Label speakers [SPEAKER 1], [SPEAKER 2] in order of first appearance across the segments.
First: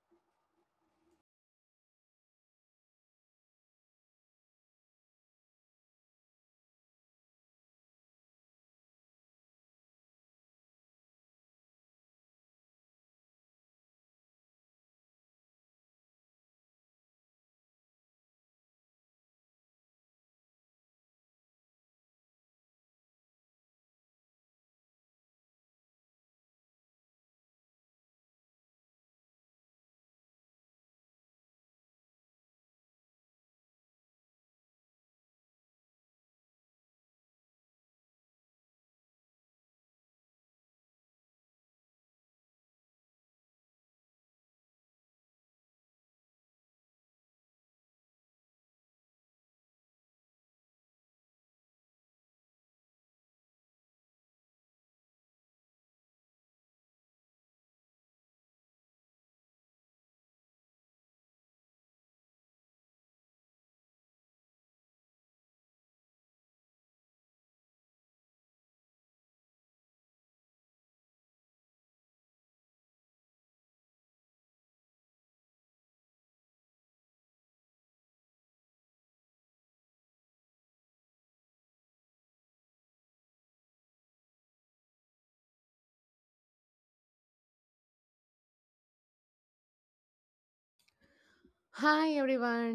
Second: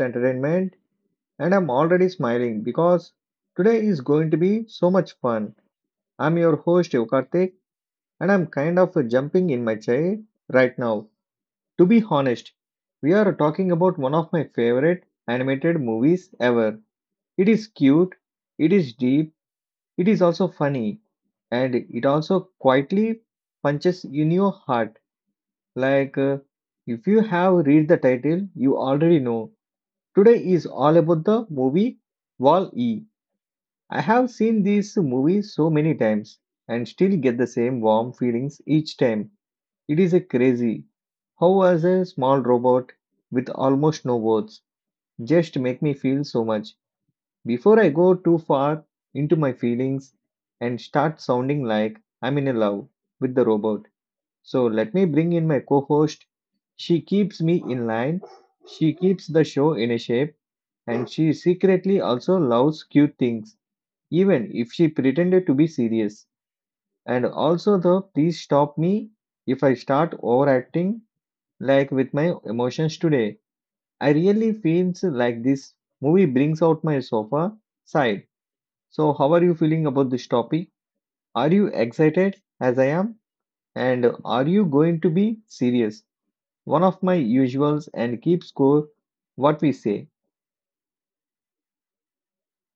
[SPEAKER 1] Entertainment. And I'm already smiling because today is going to be so much fun. I'm your host Yokartik and I'm kind of jumping in my chair right now. To be honest, we are talking about one of my favorite animated movies ever. It is cute, it is deep, it is also funny, and it also quietly punches in your heart. Like uh, if you have read the title, you already know today is all about the movie Wall E. I have seen this movie so many times and still get the same warm feelings each time. It is a crazy. How was a small robot with almost no words just make me feel so much. Before I go too far into my feelings and start sounding like I'm in a love with the robot. So let me bring in my co-host. She keeps me in line. She keeps the show in a shape and she secretly also loves cute things, even if she pretended to be serious. And also, the please stop me if I start overacting, like with my emotions today. I really feels like this movie brings out my sofa side. So, how are you feeling about this topic? Are you excited as I am? And are you going to be serious? One of my usuals and keep score what we say.
[SPEAKER 2] Hi, everyone.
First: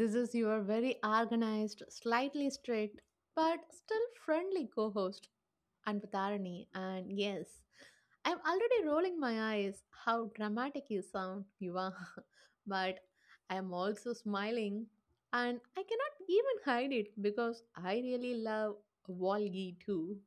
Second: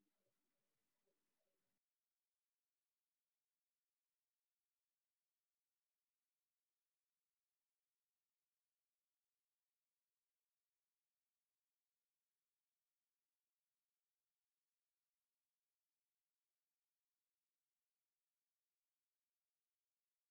[SPEAKER 2] This is your very organized, slightly strict, but still friendly co host and with irony, and Yes, I'm already rolling my eyes. How dramatic you sound, you are. But I am also smiling, and I cannot even hide it because I really love Walgi too.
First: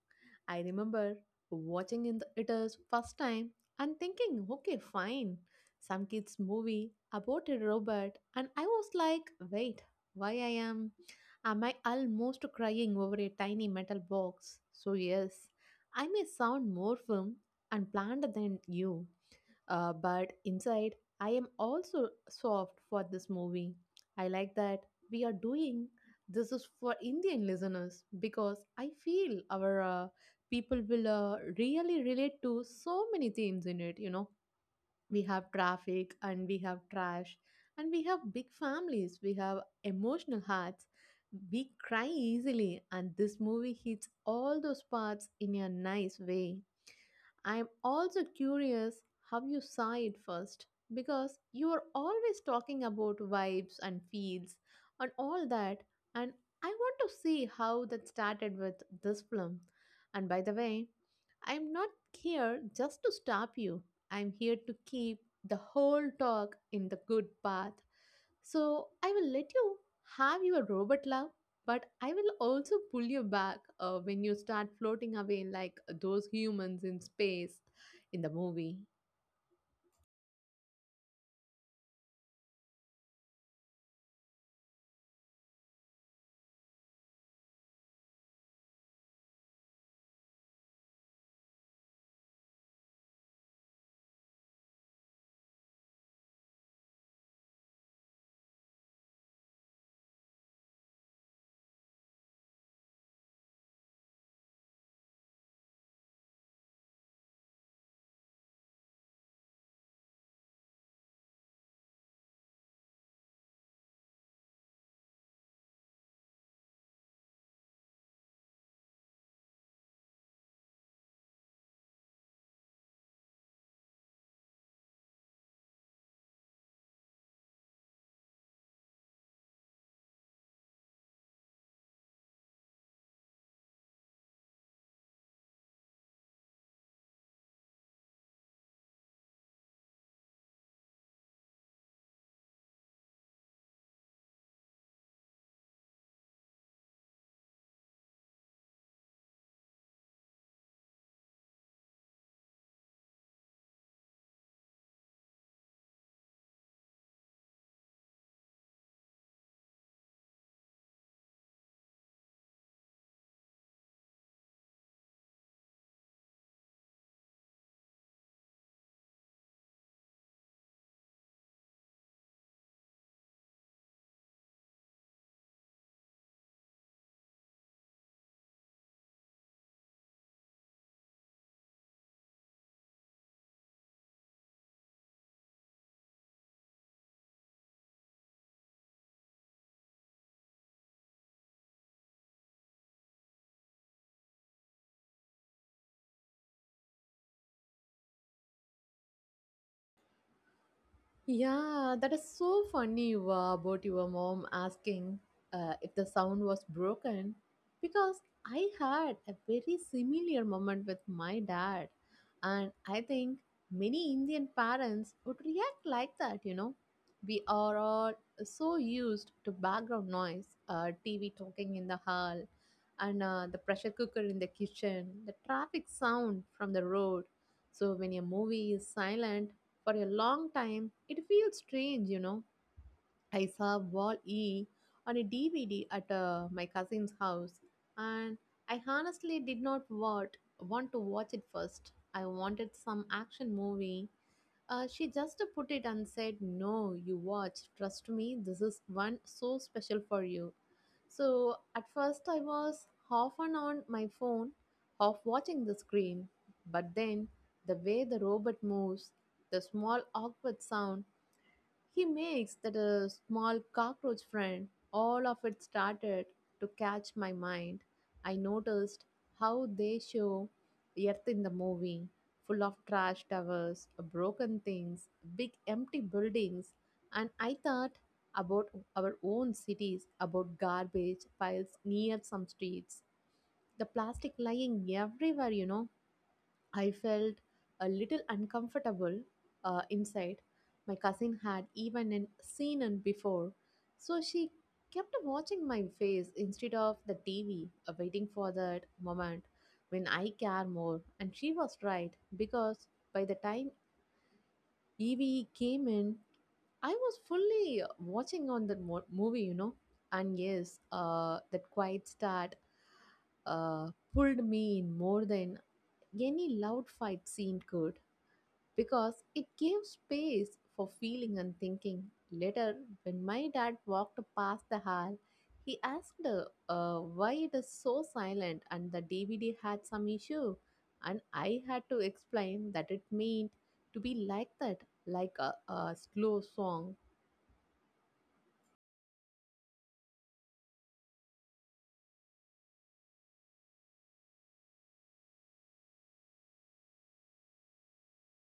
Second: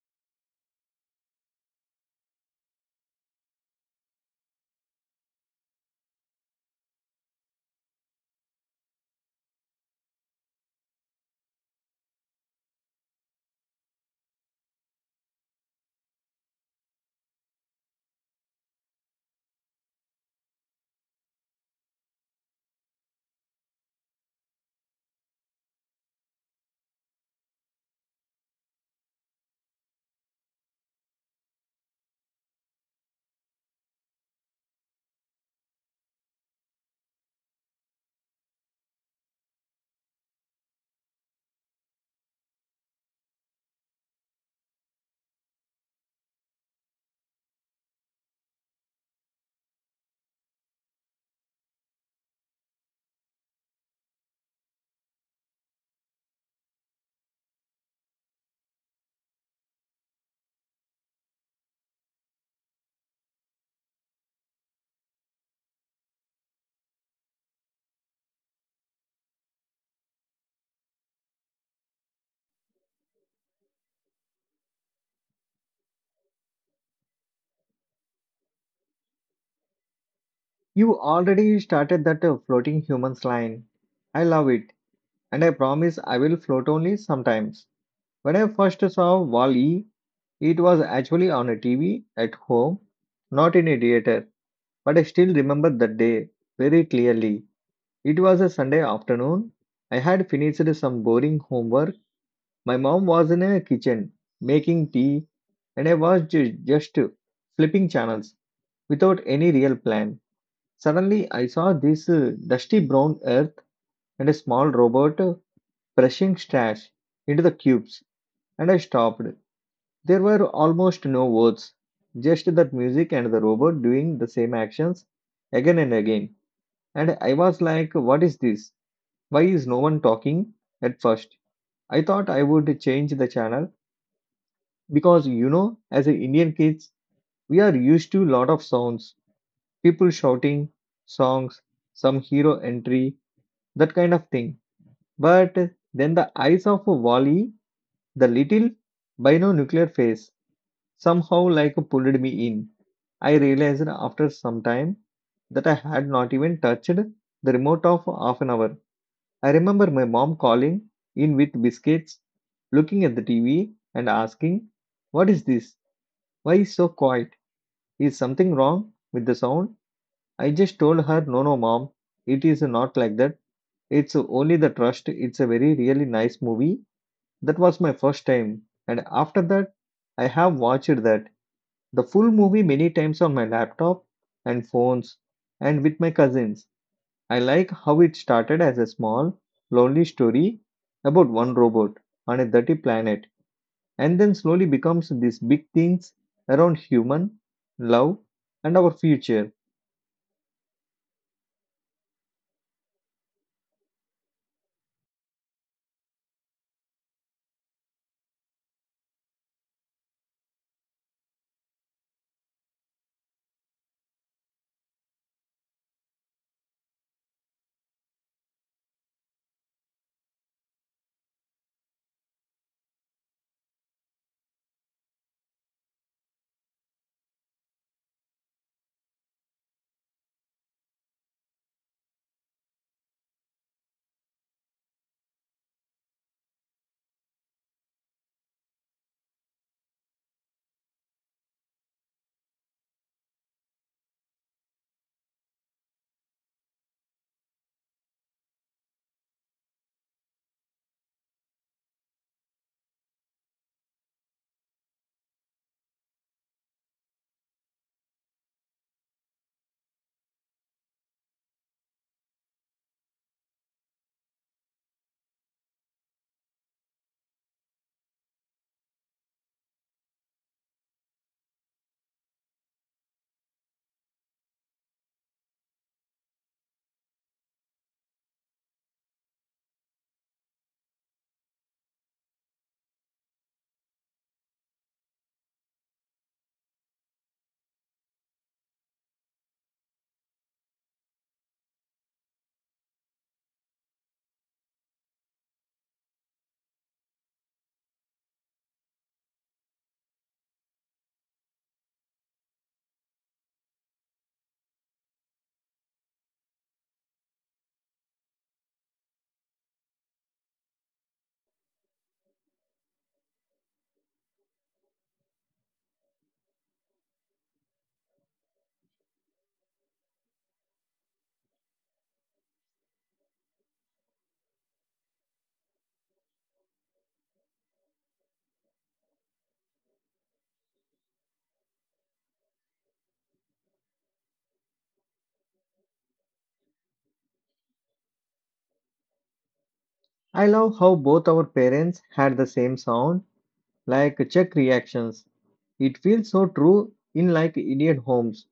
[SPEAKER 2] I remember watching it is first time and thinking, okay, fine, some kids movie about a robot, and I was like, wait, why I am? Am I almost crying over a tiny metal box? So yes, I may sound more firm and planned than you, but inside, I am also soft for this movie. I like that we are doing this is for Indian listeners because I feel our people will really relate to so many themes in it. You know, we have traffic and we have trash and we have big families, we have emotional hearts. We cry easily, and this movie hits all those parts in a nice way. I'm also curious how you saw it first because you are always talking about vibes and feels and all that, and I want to see how that started with this film. And by the way, I'm not here just to stop you. I'm here to keep the whole talk in the good path. So I will let you have your robot love, but I will also pull you back when you start floating away like those humans in space in the movie.
[SPEAKER 1] You already started that floating humans line. I love it, and I promise I will float only sometimes. When I first saw Wall-E, it was actually on a TV at home, not in a theater, but I still remember that day very clearly. It was a Sunday afternoon. I had finished some boring homework. My mom was in a kitchen making tea, and I was just flipping channels without any real plan. Suddenly, I saw this dusty brown earth and a small robot brushing trash into the cubes, and I stopped. There were almost no words, just that music and the robot doing the same actions again and again. And I was like, what is this? Why is no one talking? At first, I thought I would change the channel because, you know, as a Indian kids, we are used to lot of sounds, people shouting, songs, some hero entry, that kind of thing. But then the eyes of Wally, the little binocular face, somehow like pulled me in. I realized after some time that I had not even touched the remote of half an hour. I remember my mom calling in with biscuits, looking at the TV and asking, what is this? Why is so quiet? Is something wrong with the sound? I just told her, no, no, mom, it is not like that. It's only the trust. It's a very really nice movie. That was my first time, and after that, I have watched that the full movie many times on my laptop and phones and with my cousins. I like how it started as a small, lonely story about one robot on a dirty planet and then slowly becomes these big things around human love and our future.
[SPEAKER 2] Yeah, that is so funny you were about your mom asking if the sound was broken because I had a very similar moment with my dad. And I think many Indian parents would react like that, you know. We are all so used to background noise, TV talking in the hall, and the pressure cooker in the kitchen, the traffic sound from the road. So when a movie is silent for a long time, it feels strange, you know. I saw Wall E on a DVD at my cousin's house, and I honestly did not want, want to watch it first. I wanted some action movie. She just put it and said, "No, you watch. Trust me, this is one so special for you." So at first, I was half on my phone, half watching the screen. But then, the way the robot moves, the small awkward sound he makes, that a small cockroach friend, all of it started to catch my mind. I noticed how they show Earth in the movie, full of trash towers, broken things, big empty buildings, and I thought about our own cities, about garbage piles near some streets, the plastic lying everywhere, you know. I felt a little uncomfortable inside. My cousin had seen it before, so she kept watching my face instead of the TV, waiting for that moment when I care more. And she was right, because by the time EVE came in, I was fully watching on that movie, you know. And yes, that quiet start uh, pulled me in more than any loud fight scene could because it gave space for feeling and thinking. Later, when my dad walked past the hall, he asked why it is so silent and the DVD had some issue. And I had to explain that it meant to be like that, like a slow song.
[SPEAKER 1] I love how both our parents had the same sound like check reactions. It feels so true in like Indian homes.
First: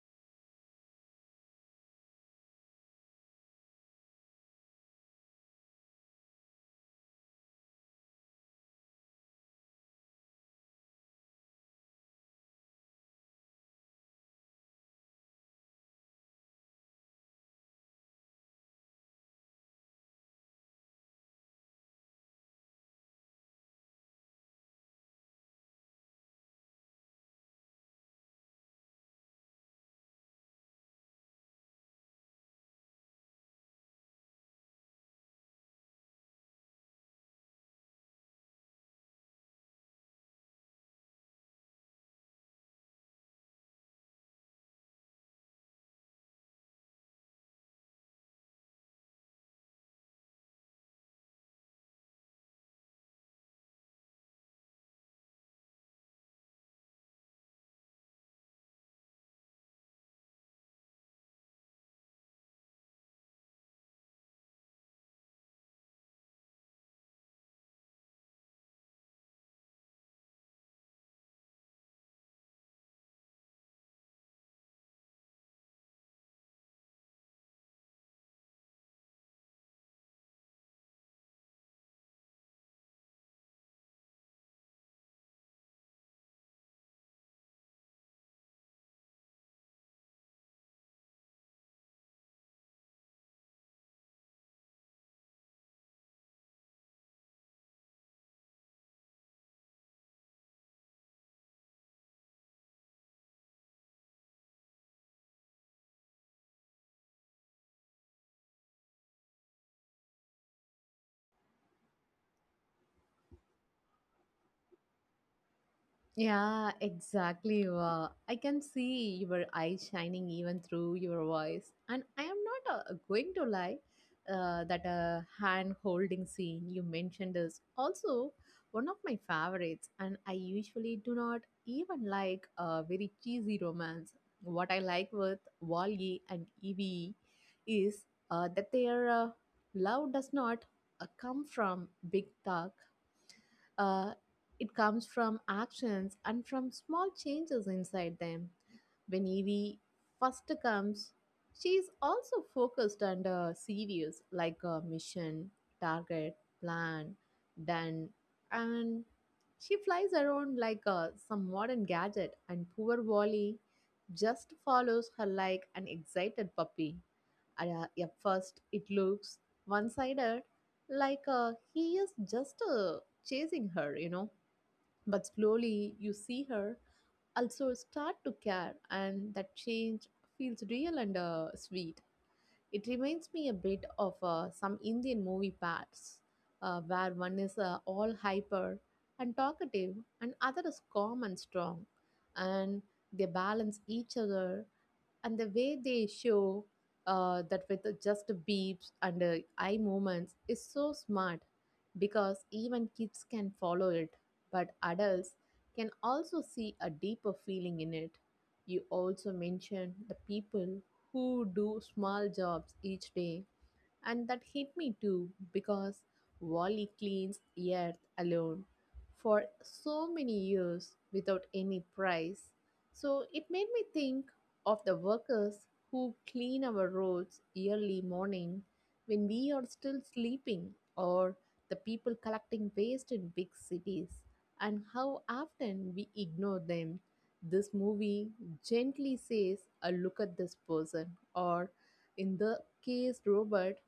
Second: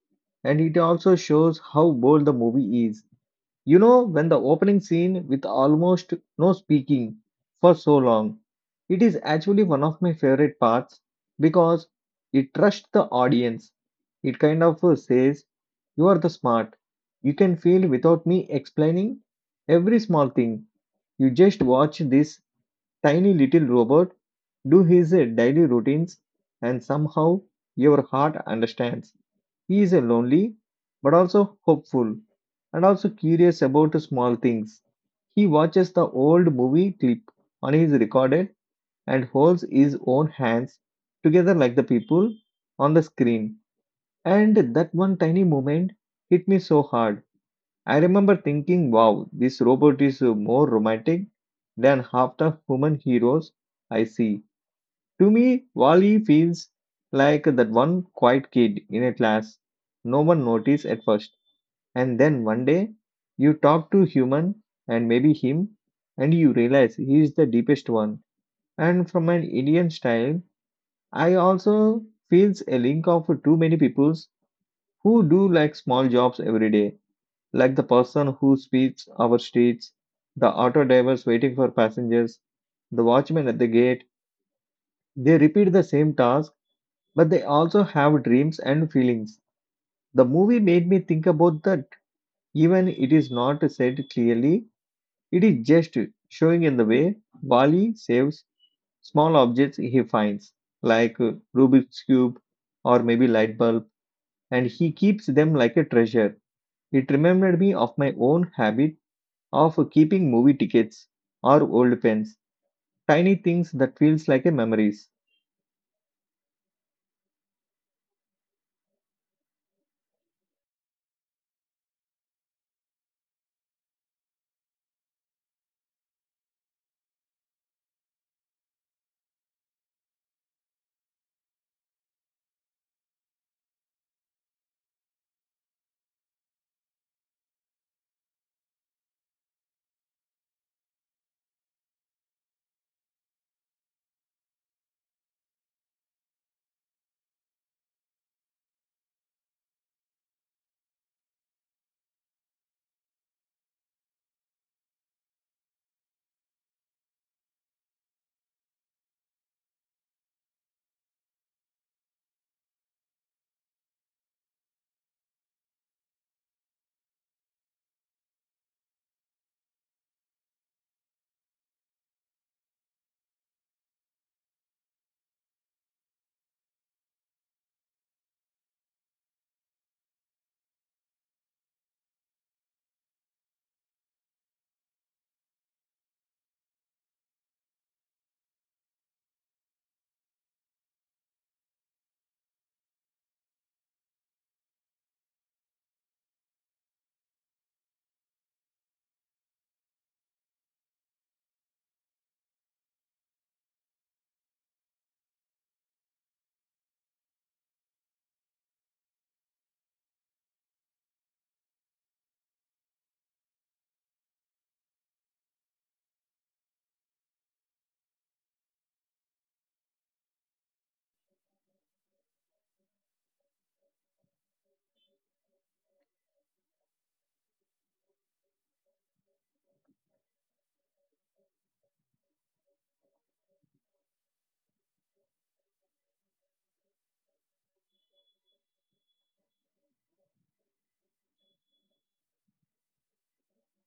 [SPEAKER 1] And it also shows how bold the movie is. You know, when the opening scene with almost no speaking for so long, it is actually one of my favorite parts because it trusts the audience. It kind of says, you are the smart. You can feel without me explaining every small thing. You just watch this tiny little robot do his daily routines and somehow your heart understands he is a lonely but also hopeful and also curious about small things. He watches the old movie clip on his recorder and holds his own hands together like the people on the screen, and that one tiny moment hit me so hard. I remember thinking, wow, this robot is more romantic than half the human heroes I see. To me, Wally feels like that one quiet kid in a class no one noticed at first, and then one day you talk to human and maybe him, and you realize he is the deepest one. And from an Indian style, I also feels a link of too many peoples who do like small jobs every day, like the person who sweeps our streets, the auto drivers waiting for passengers, the watchman at the gate. They repeat the same task but they also have dreams and feelings. The movie made me think about that. Even it is not said clearly, it is just showing in the way Wally saves small objects he finds, like Rubik's Cube or maybe light bulb, and he keeps them like a treasure. It reminded me of my own habit of keeping movie tickets or old pens, tiny things that feels like a memories.
[SPEAKER 2] Yeah, exactly. Wow. I can see your eyes shining even through your voice. And I am not going to lie, that hand holding scene you mentioned is also one of my favorites. And I usually do not even like a very cheesy romance. What I like with Wally and Evie is that their love does not come from big talk. uh, it comes from actions and from small changes inside them. When Evie first comes, she is also focused and serious, like a mission, target, plan, done, and she flies around like some modern gadget, and poor Wally just follows her like an excited puppy. At first, it looks one sided, like he is just chasing her, you know, but slowly you see her also start to care, and that change feels real and sweet. It reminds me a bit of some Indian movie parts, where one is all hyper and talkative and other is calm and strong, and they balance each other. And the way they show that with the just beeps and eye movements is so smart, because even kids can follow it, but adults can also see a deeper feeling in it. You also mentioned the people who do small jobs each day, and that hit me too, because Wally cleans Earth alone for so many years without any price. So it made me think of the workers who clean our roads early morning when we are still sleeping, or the people collecting waste in big cities, and how often we ignore them. This movie gently says, "A look at this person, or in the case Robert,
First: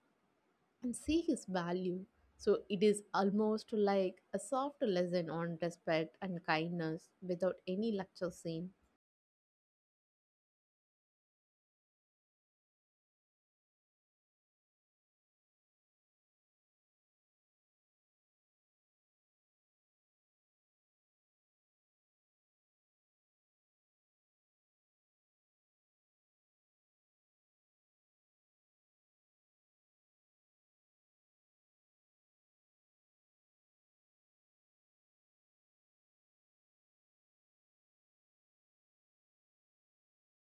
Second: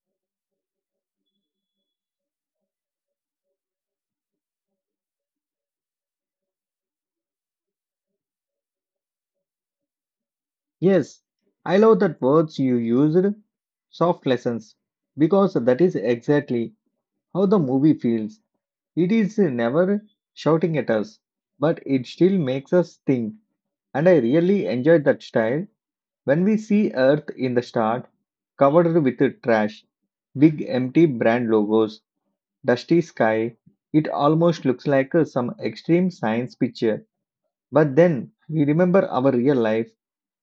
[SPEAKER 2] and see his value." So it is almost like a soft lesson on respect and kindness without any lecture scene.
[SPEAKER 1] Yes, I love that words you used, soft lessons, because that is exactly how the movie feels. It is never shouting at us, but it still makes us think. And I really enjoyed that style when we see Earth in the start covered with trash, big empty brand logos, dusty sky. It almost looks like some extreme science picture. But then we remember our real life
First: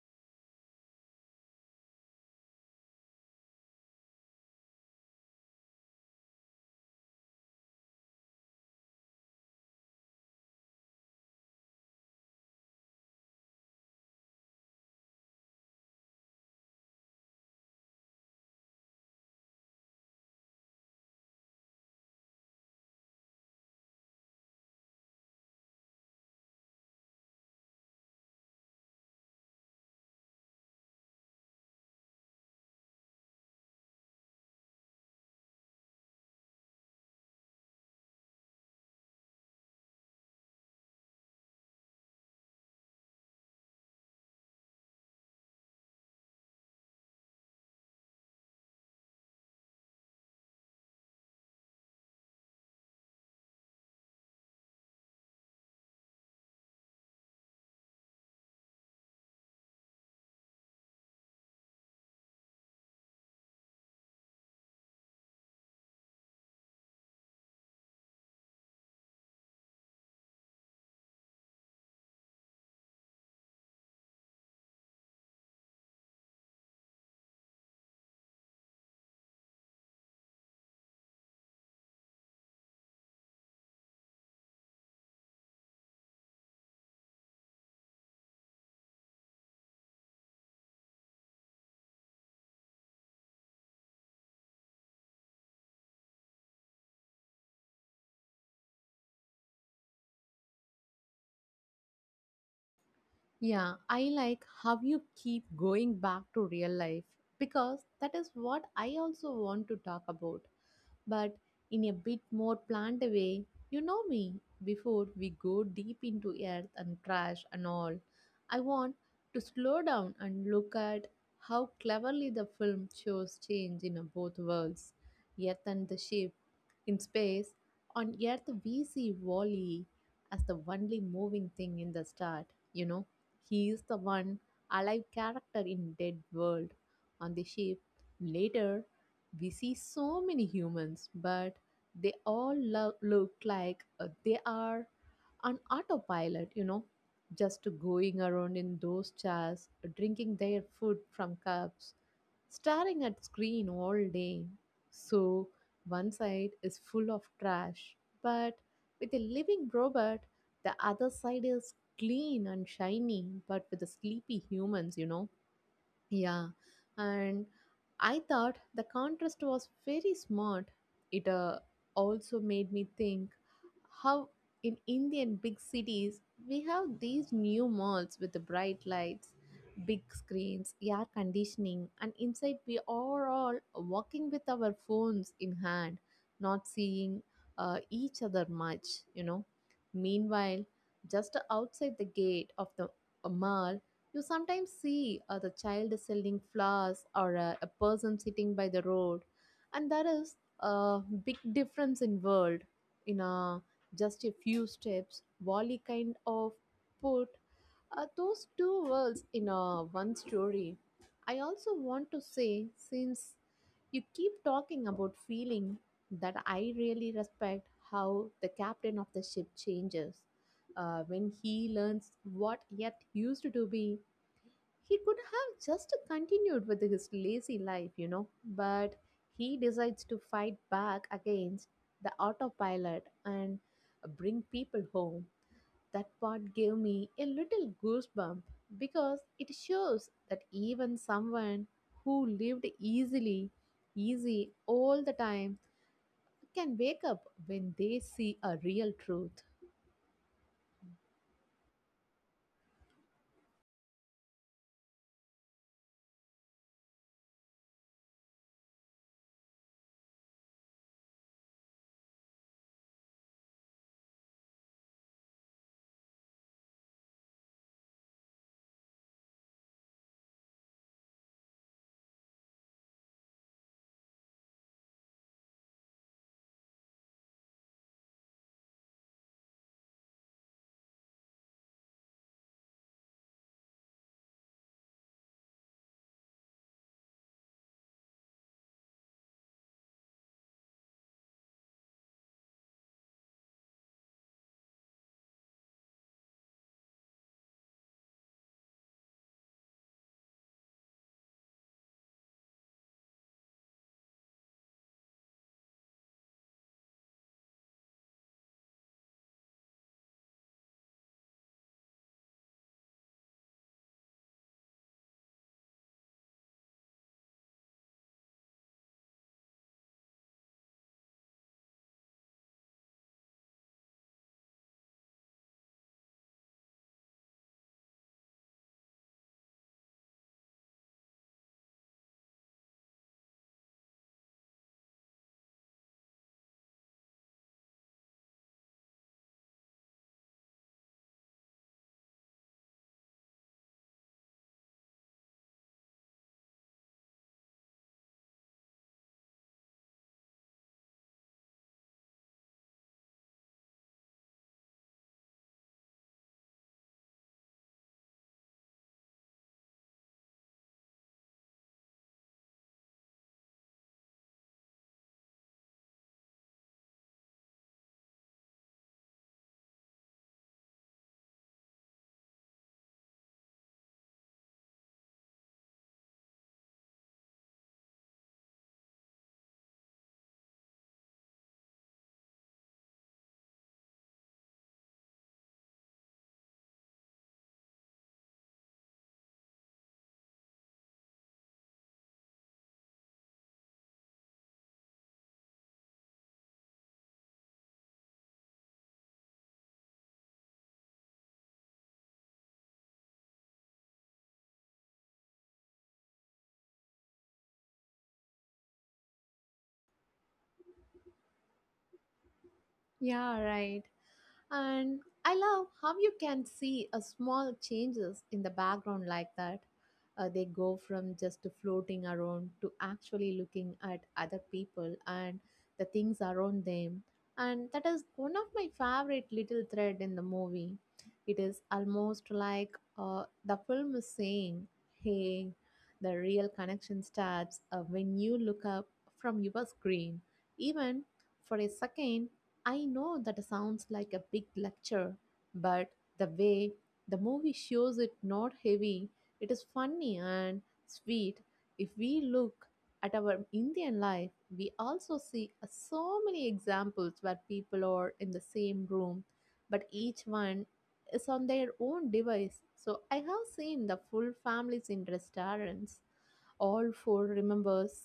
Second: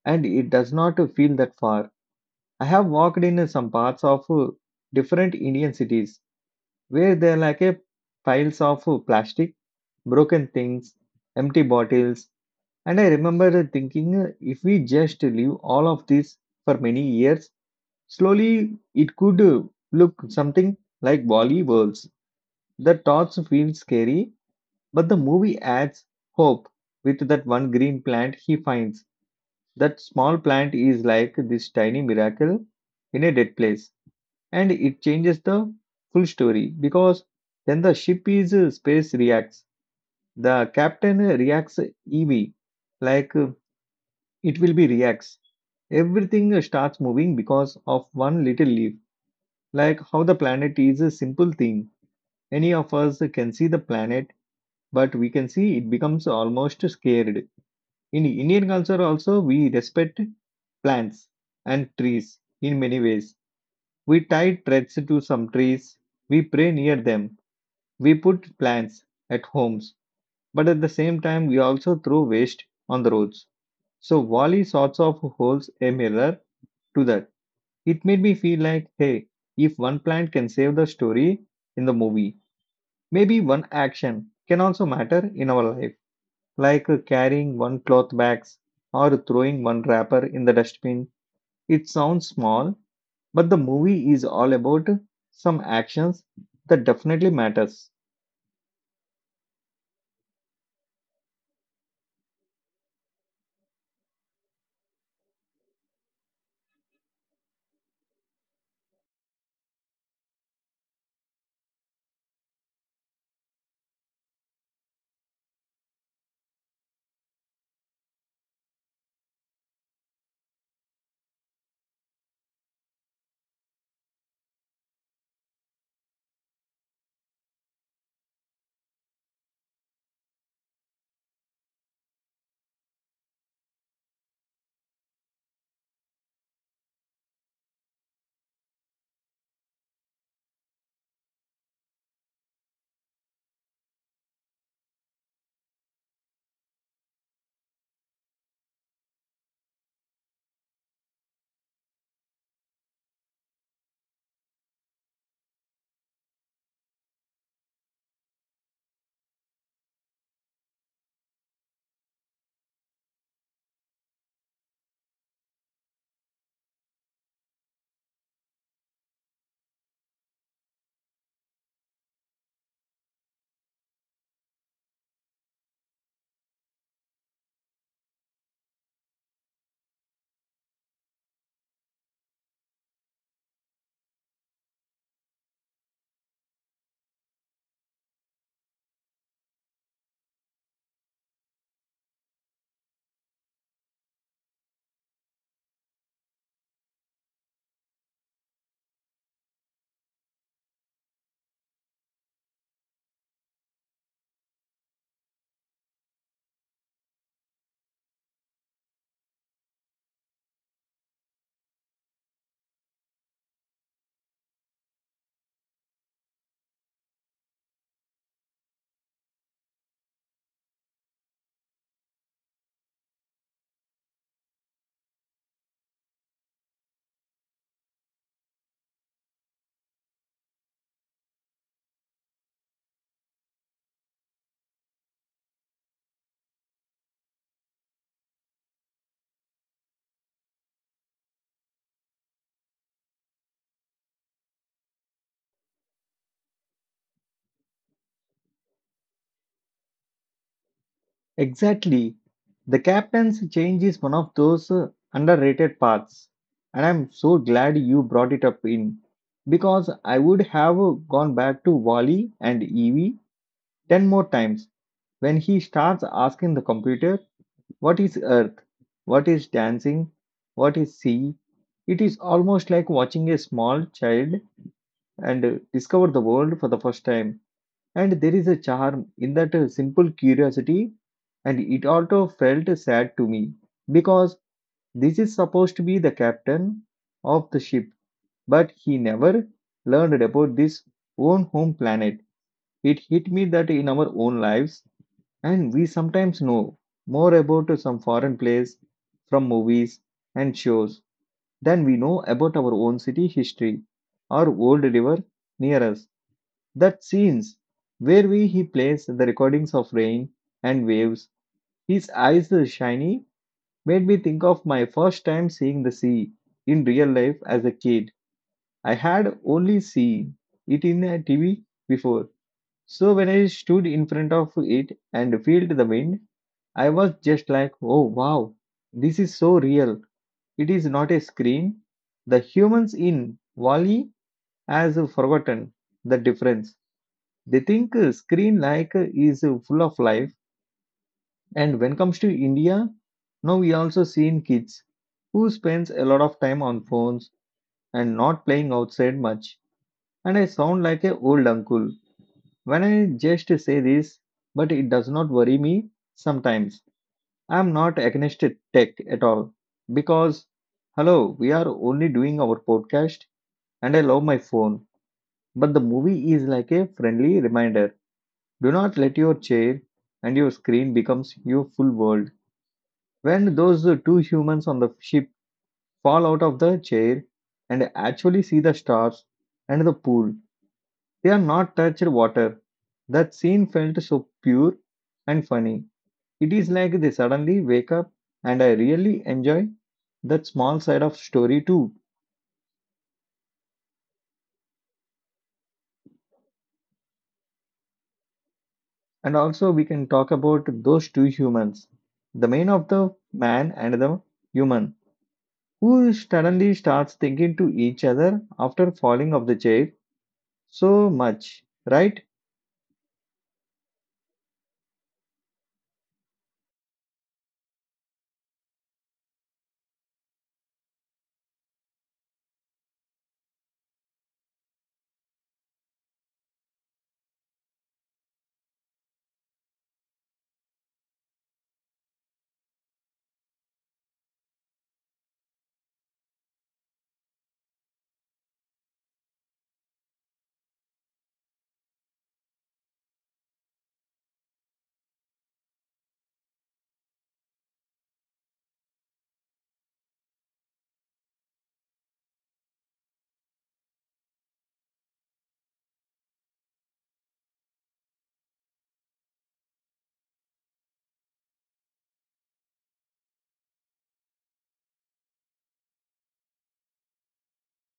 [SPEAKER 1] and it does not feel that far. I have walked in some parts of different Indian cities where there are like a piles of plastic, broken things, empty bottles, and I remember thinking, if we just leave all of this for many years, slowly it could look something like Bali worlds. The thoughts feel scary, but the movie adds hope with that one green plant he finds. That small plant is like this tiny miracle in a dead place and it changes the full story because then the ship is space reacts, the captain reacts, ev like it will be reacts, everything starts moving because of one little leaf, like how the planet is a simple thing. Any of us can see the planet, but we can see it becomes almost scared. In Indian culture also we respect plants and trees in many ways. We tie threads to some trees, we pray near them. We put plants at homes, but at the same time, we also throw waste on the roads. So, Wally sorts of holds a mirror to that. It made me feel like, hey, if one plant can save the story in the movie, maybe one action can also matter in our life, like carrying one cloth bags or throwing one wrapper in the dustbin. It sounds small, but the movie is all about some actions that definitely matters.
[SPEAKER 2] Yeah, I like how you keep going back to real life, because that is what I also want to talk about. But in a bit more plant way. You know me, before we go deep into earth and trash and all, I want to slow down and look at how cleverly the film shows change in both worlds, earth and the ship. In space, on Earth, we see Wally as the only moving thing in the start. You know, he is the one alive character in Dead World. On the ship, later, we see so many humans, but they all look like they are on autopilot, you know, just going around in those chairs, drinking their food from cups, staring at screen all day. So one side is full of trash, but with a living robot, the other side is clean and shiny, but with the sleepy humans, you know. Yeah, and I thought the contrast was very smart. It also made me think how in Indian big cities we have these new malls with the bright lights, big screens, air conditioning, and inside we are all walking with our phones in hand, not seeing each other much, you know. Meanwhile, just outside the gate of the mall, you sometimes see the child selling flowers or a person sitting by the road, and there is a big difference in world. In just a few steps, Wally kind of put those two worlds in one story. I also want to say, since you keep talking about feeling, that I really respect how the captain of the ship changes when he learns what Yet used to be. He could have just continued with his lazy life, you know, but he decides to fight back against the autopilot and bring people home. That part gave me a little goosebump because it shows that even someone who lived easily, easy all the time, can wake up when they see a real truth.
[SPEAKER 1] Exactly. The captain's change is one of those underrated parts. And I'm so glad you brought it up in because I would have gone back to Wally and Evie 10 more times when he starts asking the computer what is earth, what is dancing, what is sea. It is almost like watching a small child and discover the world for the first time. And there is a charm in that simple curiosity, and it also felt sad to me because this is supposed to be the captain of the ship, but he never learned about this own home planet. It hit me that in our own lives, and we sometimes know more about some foreign place from movies and shows than we know about our own city history or old river near us. That scenes where we, he plays the recordings of rain and waves, his eyes are shiny, made me think of my first time seeing the sea in real life as a kid. I had only seen it in a TV before. So when I stood in front of it and felt the wind, I was just like, oh wow, this is so real. It is not a screen. The humans in Wally has forgotten the difference. They think screen like is full of life. And when comes to India, now we also seen kids who spends a lot of time on phones and not playing outside much, and I sound like a old uncle when I just say this, but it does not worry me sometimes. I'm not against tech at all because, hello, we are only doing our podcast and I love my phone. But the movie is like a friendly reminder. Do not let your chair and your screen becomes your full world. When those two humans on the ship fall out of the chair and actually see the stars and the pool, they are not touched water. That scene felt so pure and funny. It is like they suddenly wake up and I really enjoy that small side of story too. And also we can talk about those two humans. The man of the man and the human who suddenly starts thinking to each other after falling off the chair so much, right?
[SPEAKER 2] Yeah, right. And I love how you can see a small changes in the background like that. They go from just floating around to actually looking at other people and the things around them. And that is one of my favorite little thread in the movie. It is almost like the film is saying, hey, the real connection starts when you look up from your screen. Even for a second, I know that sounds like a big lecture, but the way the movie shows it not heavy, it is funny and sweet. If we look at our Indian life, we also see so many examples where people are in the same room, but each one is on their own device. So I have seen the full families in restaurants, all four remembers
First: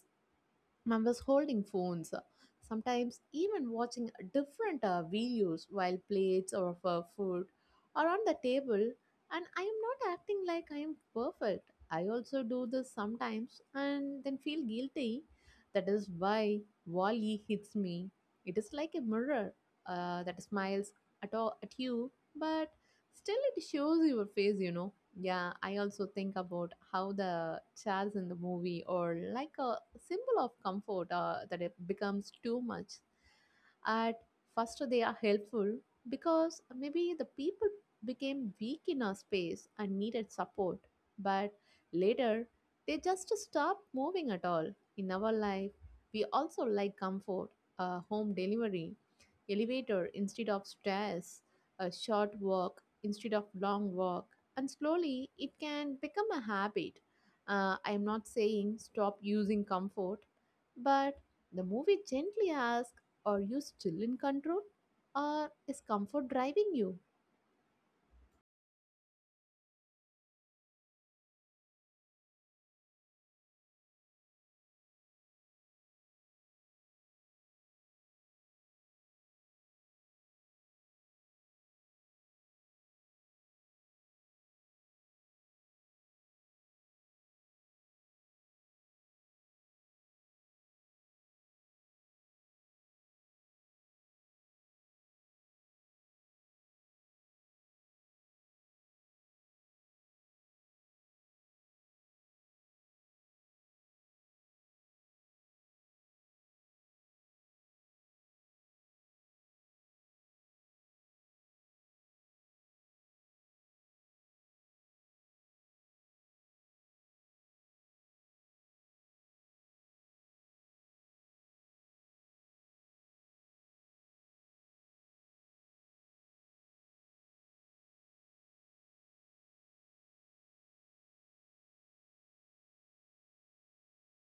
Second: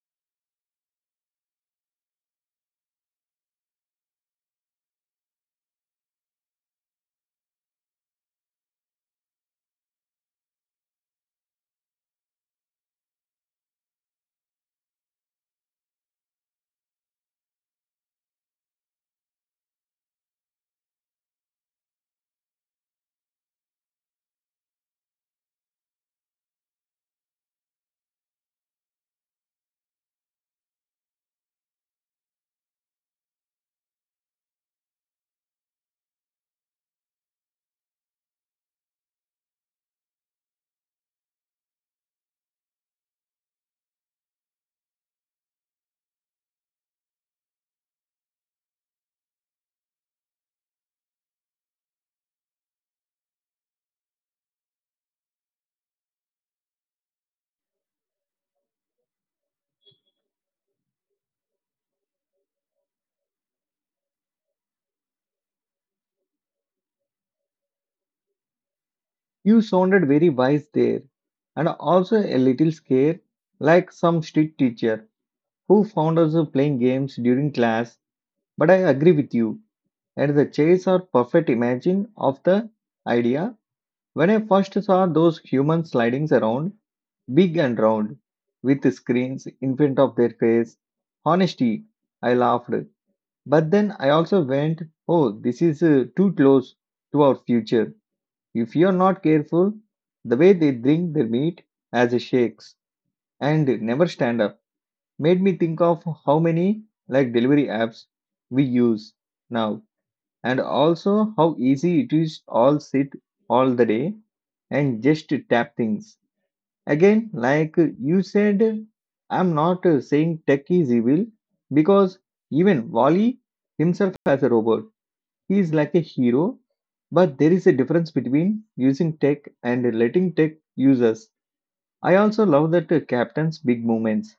[SPEAKER 2] members holding phones, sometimes even watching different videos while plates of food are on the table. And I am not acting like I am perfect. I also do this sometimes and then feel guilty. That is why Wally hits me. It is like a mirror that smiles at you, but still it shows your face, you know. Yeah, I also think about how the chairs in the movie or like a symbol of comfort that it becomes too much. At first, they are helpful because maybe the people became weak in our space and needed support. But later, they just stopped moving at all. In our life, we also like comfort, home delivery, elevator instead of stairs, a short walk instead of long walk, and slowly it can become a habit. I am not saying stop using comfort, but the movie gently asks, are you still in control? Or is comfort driving you?
[SPEAKER 1] You sounded very wise there, and also a little scared, like some street teacher who found us playing games during class. But I agree with you, and the chairs are perfect imagine of the idea. When I first saw those human slidings around, big and round, with screens in front of their face, honesty, I laughed. But then I also went, oh, this is too close to our future. If you're not careful, the way they drink their meat as a shakes and never stand up made me think of how many like delivery apps we use now, and also how easy it is all sit all the day and just tap things. Again, like you said, I'm not saying tech is evil, because even Wally himself as a robot he is like a hero, but there is a difference between using tech and letting tech use us. I also love that Captain's big moments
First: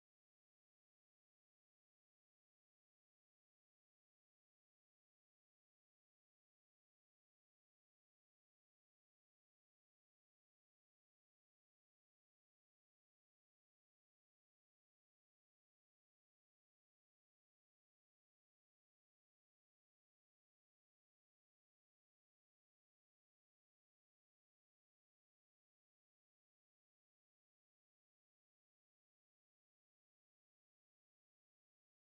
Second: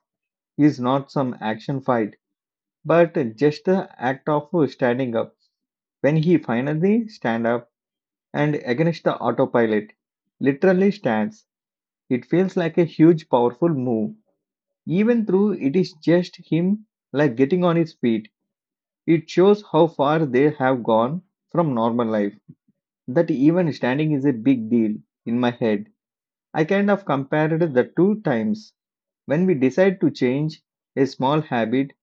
[SPEAKER 1] is not some action fight, but just the act of standing up. When he finally stand up and against the autopilot, literally stands, it feels like a huge powerful move. Even though it is just him like getting on his feet, it shows how far they have gone from normal life, that even standing is a big deal in my head. I kind of compared the two times when we decide to change a small habit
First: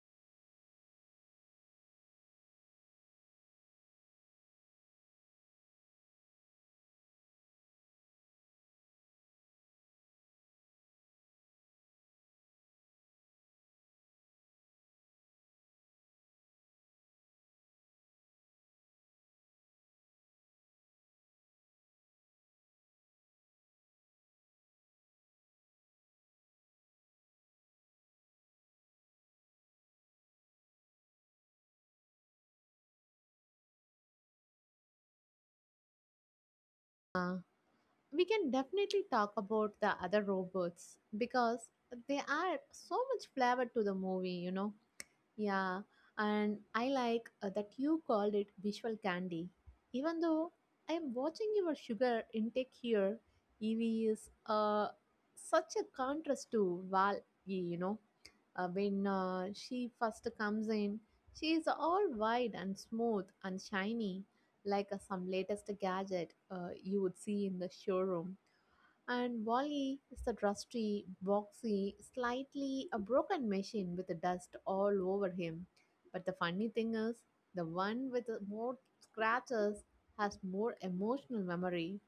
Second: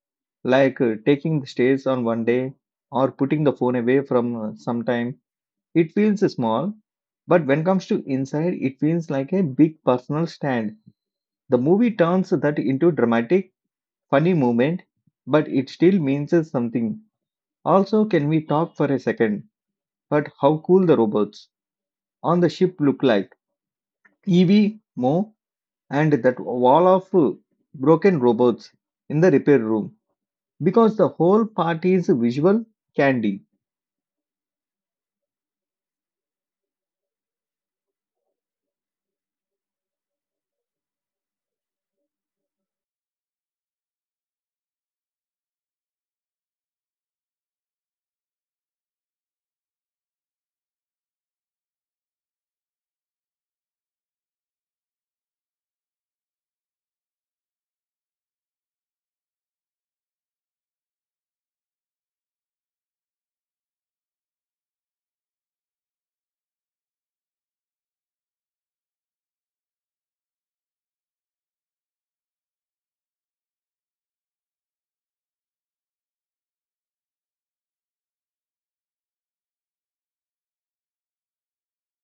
[SPEAKER 1] like taking the stairs on one day, or putting the phone away from some time. It feels small, but when comes to inside, it feels like a big personal stand. The movie turns that into dramatic, funny moment, but it still means something. Also, can we talk for a second? But how cool the robots on the ship look like? Evie, Mo, and that wall of broken robots in the repair room, because the whole party is visual candy.
[SPEAKER 2] Uh, we can definitely talk about the other robots because they add so much flavor to the movie, you know. Yeah, and I like that you called it visual candy. Even though I am watching your sugar intake here, EV is such a contrast to Val, you know. When she first comes in, she is all wide and smooth and shiny, like some latest gadget you would see in the showroom. And Wally is the rusty, boxy, slightly a broken machine with the dust all over him. But the funny thing is, the one with the more scratches has more emotional memory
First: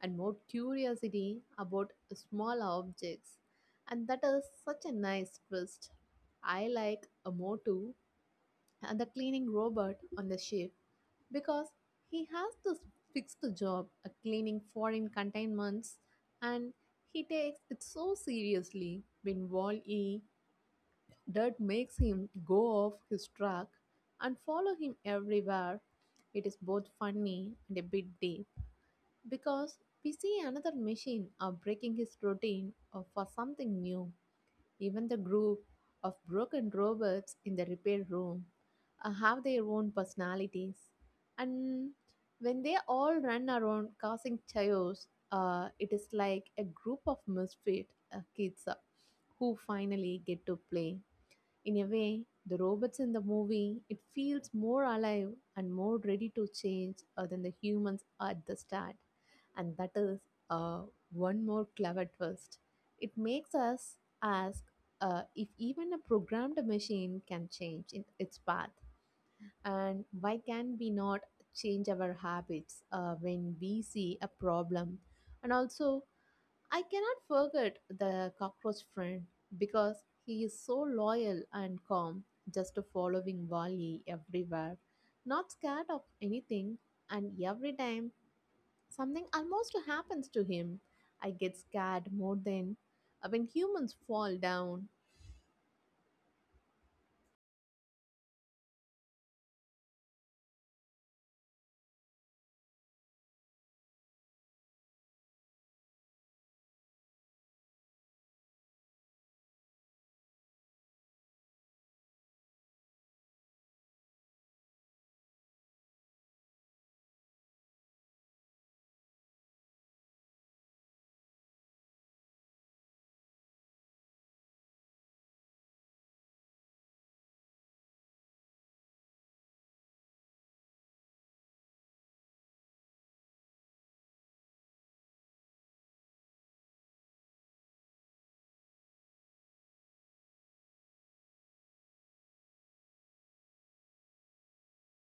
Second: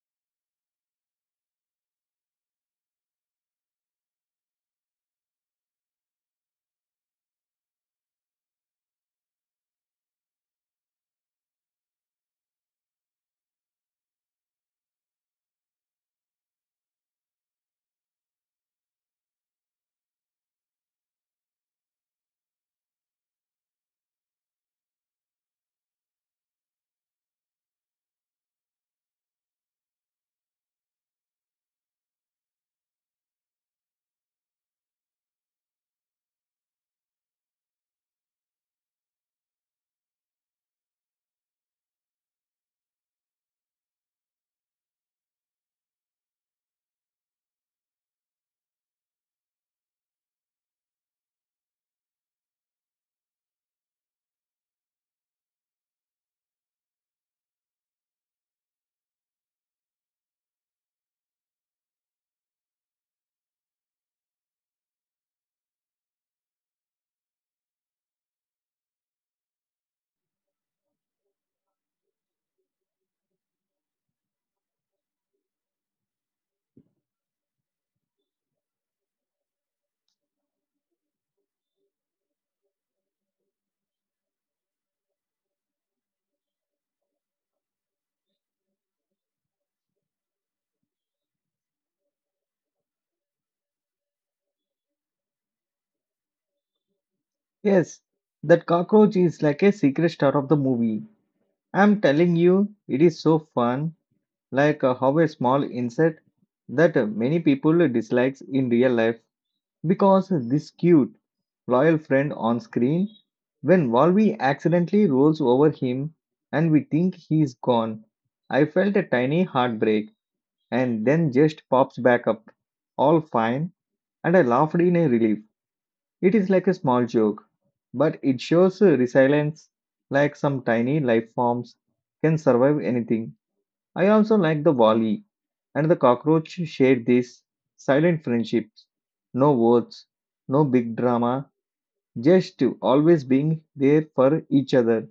[SPEAKER 2] and more curiosity about smaller objects. And that is such a nice twist. I like a Motu and the cleaning robot on the ship because he has this fixed job at cleaning foreign containments and he takes it so seriously when Wall E dirt makes him go off his track and follow him everywhere. It is both funny and a bit deep because we see another machine breaking his routine for something new. Even the group of broken robots in the repair room have their own personalities. And when they all run around causing chaos, it is like a group of misfit kids who finally get to play. In a way, the robots in the movie, it feels more alive and more ready to change than the humans at the start. And that is uh, one more clever twist. It makes us ask if even a programmed machine can change in its path. And why can we not change our habits when we see a problem? And also, I cannot forget the cockroach friend because he is so loyal and calm, just following Wally everywhere, not scared of anything, and every time something almost happens to him, I get scared more than when humans fall down.
[SPEAKER 1] Yes, that cockroach is like a secret star of the movie. I'm telling you, it is so fun, like how a small insect that many people dislikes in real life. Because this cute, loyal friend on screen, when Volvi accidentally rolls over him and we think he's gone, I felt a tiny heartbreak, and then just pops back up, all fine, and I laughed in a relief. It is like a small joke, but it shows resilience, like some tiny life forms can survive anything. I also like the volley and the cockroach shared this silent friendships. No words, no big drama, just always being there for each other.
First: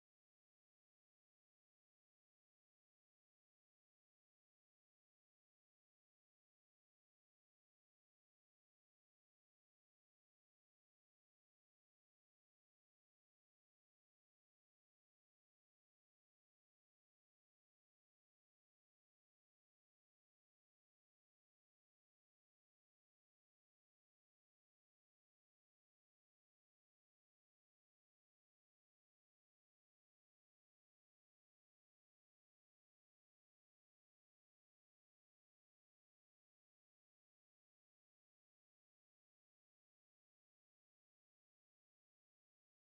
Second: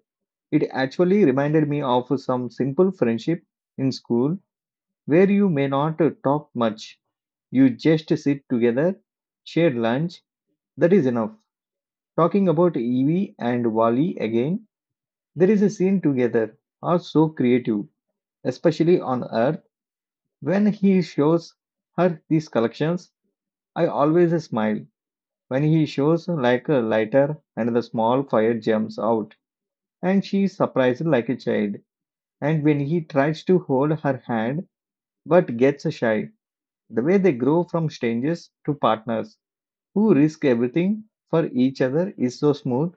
[SPEAKER 1] It actually reminded me of some simple friendship in school where you may not talk much. You just sit together, share lunch, that is enough. Talking about Evie and Wally again, there is a scene together, are so creative, especially on Earth. When he shows her these collections, I always smile. When he shows like a lighter and the small fire jumps out, and she is surprised like a child. And when he tries to hold her hand but gets shy, the way they grow from strangers to partners who risk everything for each other is so smooth.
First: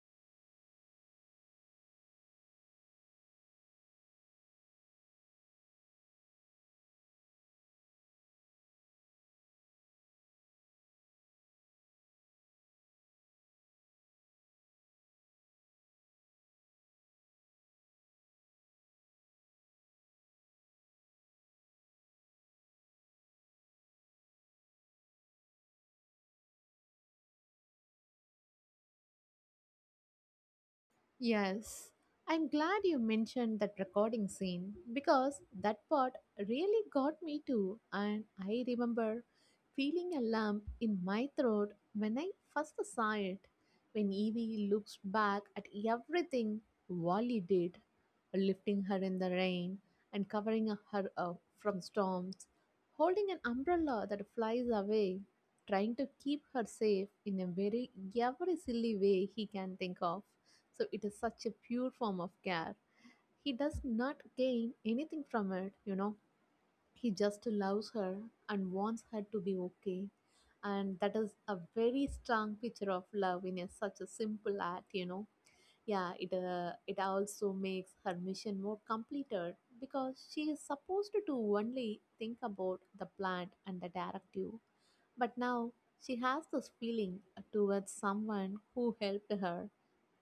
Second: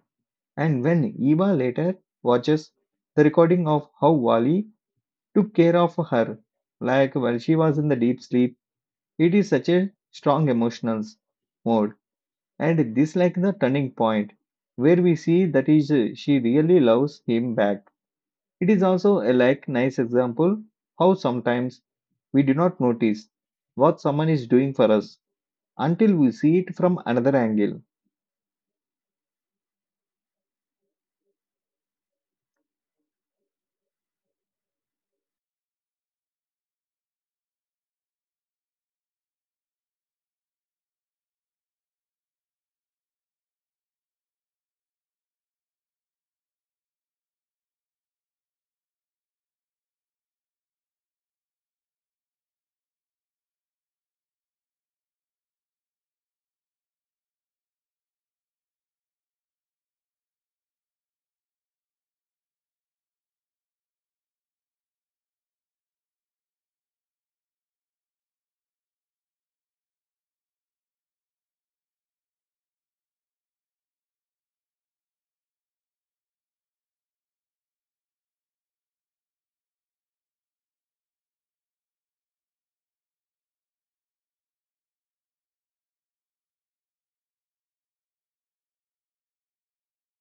[SPEAKER 1] And when Eva later watches the recording of how Wally took care of her, like while she was in the deep sleep, it is such a strong emotional mode, and this like the turning point where we see that is she really loves him back. It is also a like nice example how sometimes we do not notice what someone is doing for us until we see it from another angle.
[SPEAKER 2] Yes, I'm glad you mentioned that recording scene because that part really got me too. And I remember feeling a lump in my throat when I first saw it. When Evie looks back at everything Wally did, lifting her in the rain and covering her up from storms, holding an umbrella that flies away, trying to keep her safe in a very every silly way he can think of, so it is such a pure form of care. He does not gain anything from it, you know. He just loves her and wants her to be okay. And that is a very strong picture of love in a, such a simple act, you know. Yeah, it also makes her mission more completed because she is supposed to only think about the plant and the directive, but now she has this feeling towards someone who helped her,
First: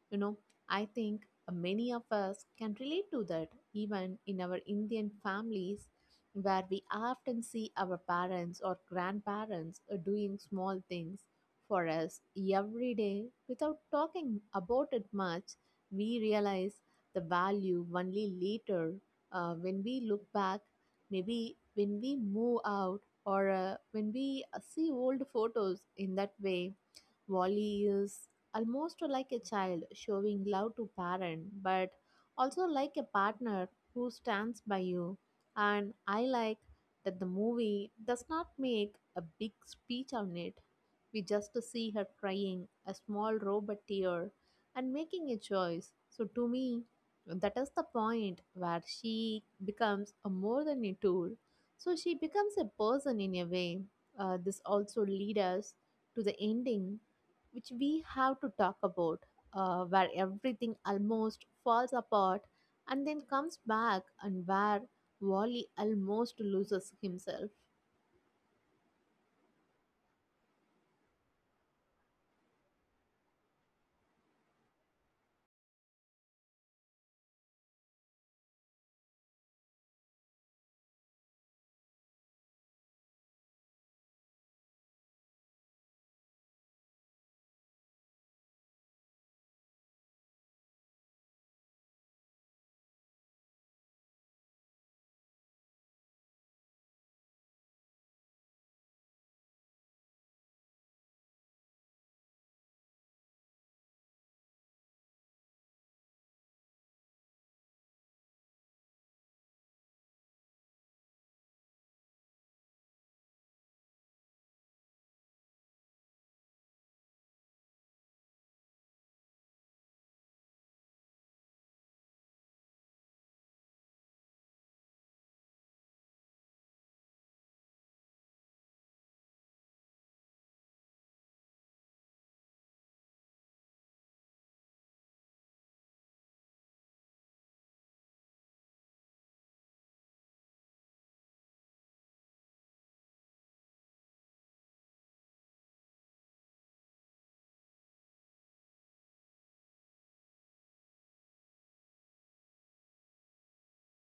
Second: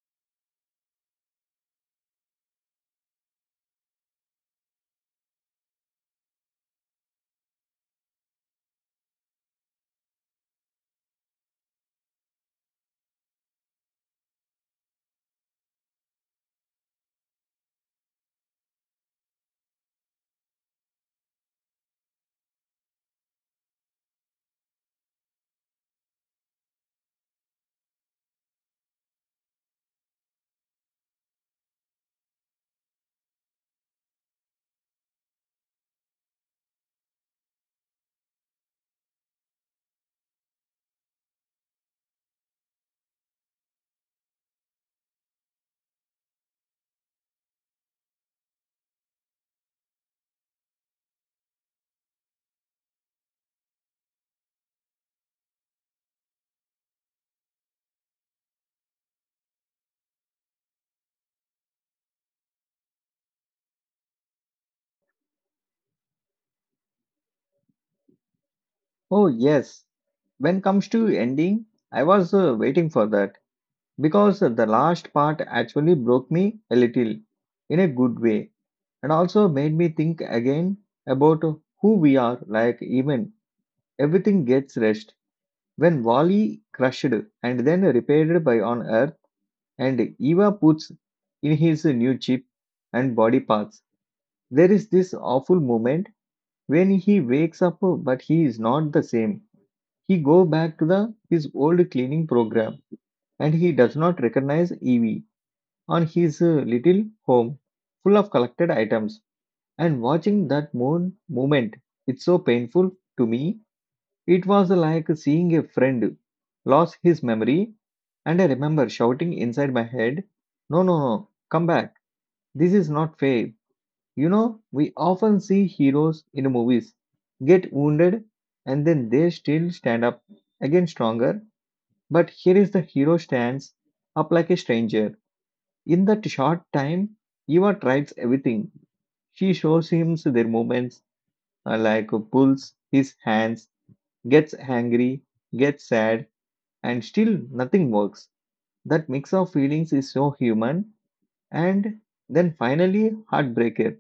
[SPEAKER 2] you know. I think many of us can relate to that even in our Indian families, where we often see our parents or grandparents doing small things for us every day without talking about it much. We realize the value only later when we look back, maybe when we move out or when we see old photos in that way. Wally is almost like a child showing love to parent, but also like a partner who stands by you, and I like that the movie does not make a big speech on it. We just see her crying a small robot tear and making a choice. So to me, that is the point where she becomes a more than a tool, so she becomes a person in a way. This also leads us to the ending, which we have to talk about, where everything almost falls apart and then comes back, and where Wally almost loses himself.
[SPEAKER 1] Oh yes, when comes to ending, I was waiting for that, because the last part actually broke me a little in a good way, and also made me think again about who we are, like even everything gets rest when wally crushed and then repaired by on earth, and eva puts in his new chip and body parts. There is this awful moment when he wakes up but he is not the same. He go back to the his old cleaning program, and he does not recognize Evie on his little home full of collected items. And watching that moon moment, it's so painful to me. It was like seeing a friend lose his memory, and I remember shouting inside my head, no, no, no, come back. This is not fair. You know, we often see heroes in movies get wounded, and then they still stand up again stronger. But here is the hero stands up like a stranger. In that short time, Eva tries everything. She shows him their movements pulls his hands, gets angry, gets sad, and still nothing works. That mix of feelings is so human. And then finally, Heartbreaker.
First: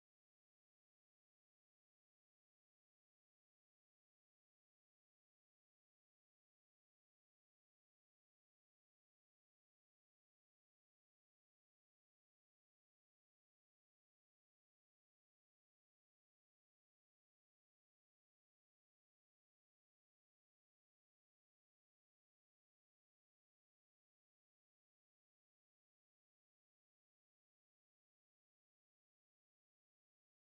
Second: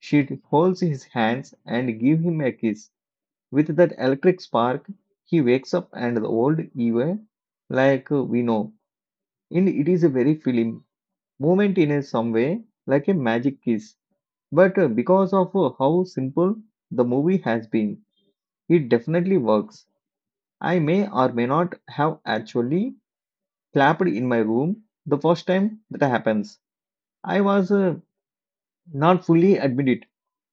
[SPEAKER 1] She holds his hands and give him a kiss. With that electric spark, he wakes up and the old Eva, like we know. In it is a very film moment in a some way, like a magic kiss. But because of how simple the movie has been, it definitely works. I may or may not have actually clapped in my room the first time that happens. I was not fully admit it,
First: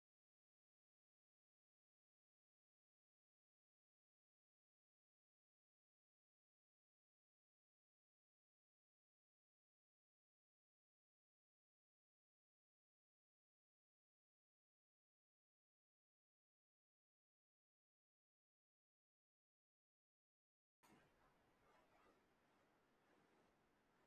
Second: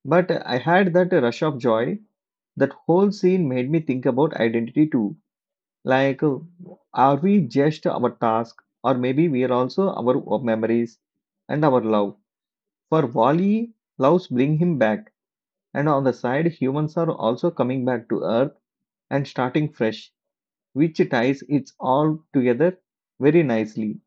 [SPEAKER 1] but I had that rush of joy. That whole scene made me think about identity too. Like, are we just our task, or maybe we are also our memories and our love? For Wally, loves bring him back, and on the side, humans are also coming back to Earth and starting fresh, which ties it all together very nicely.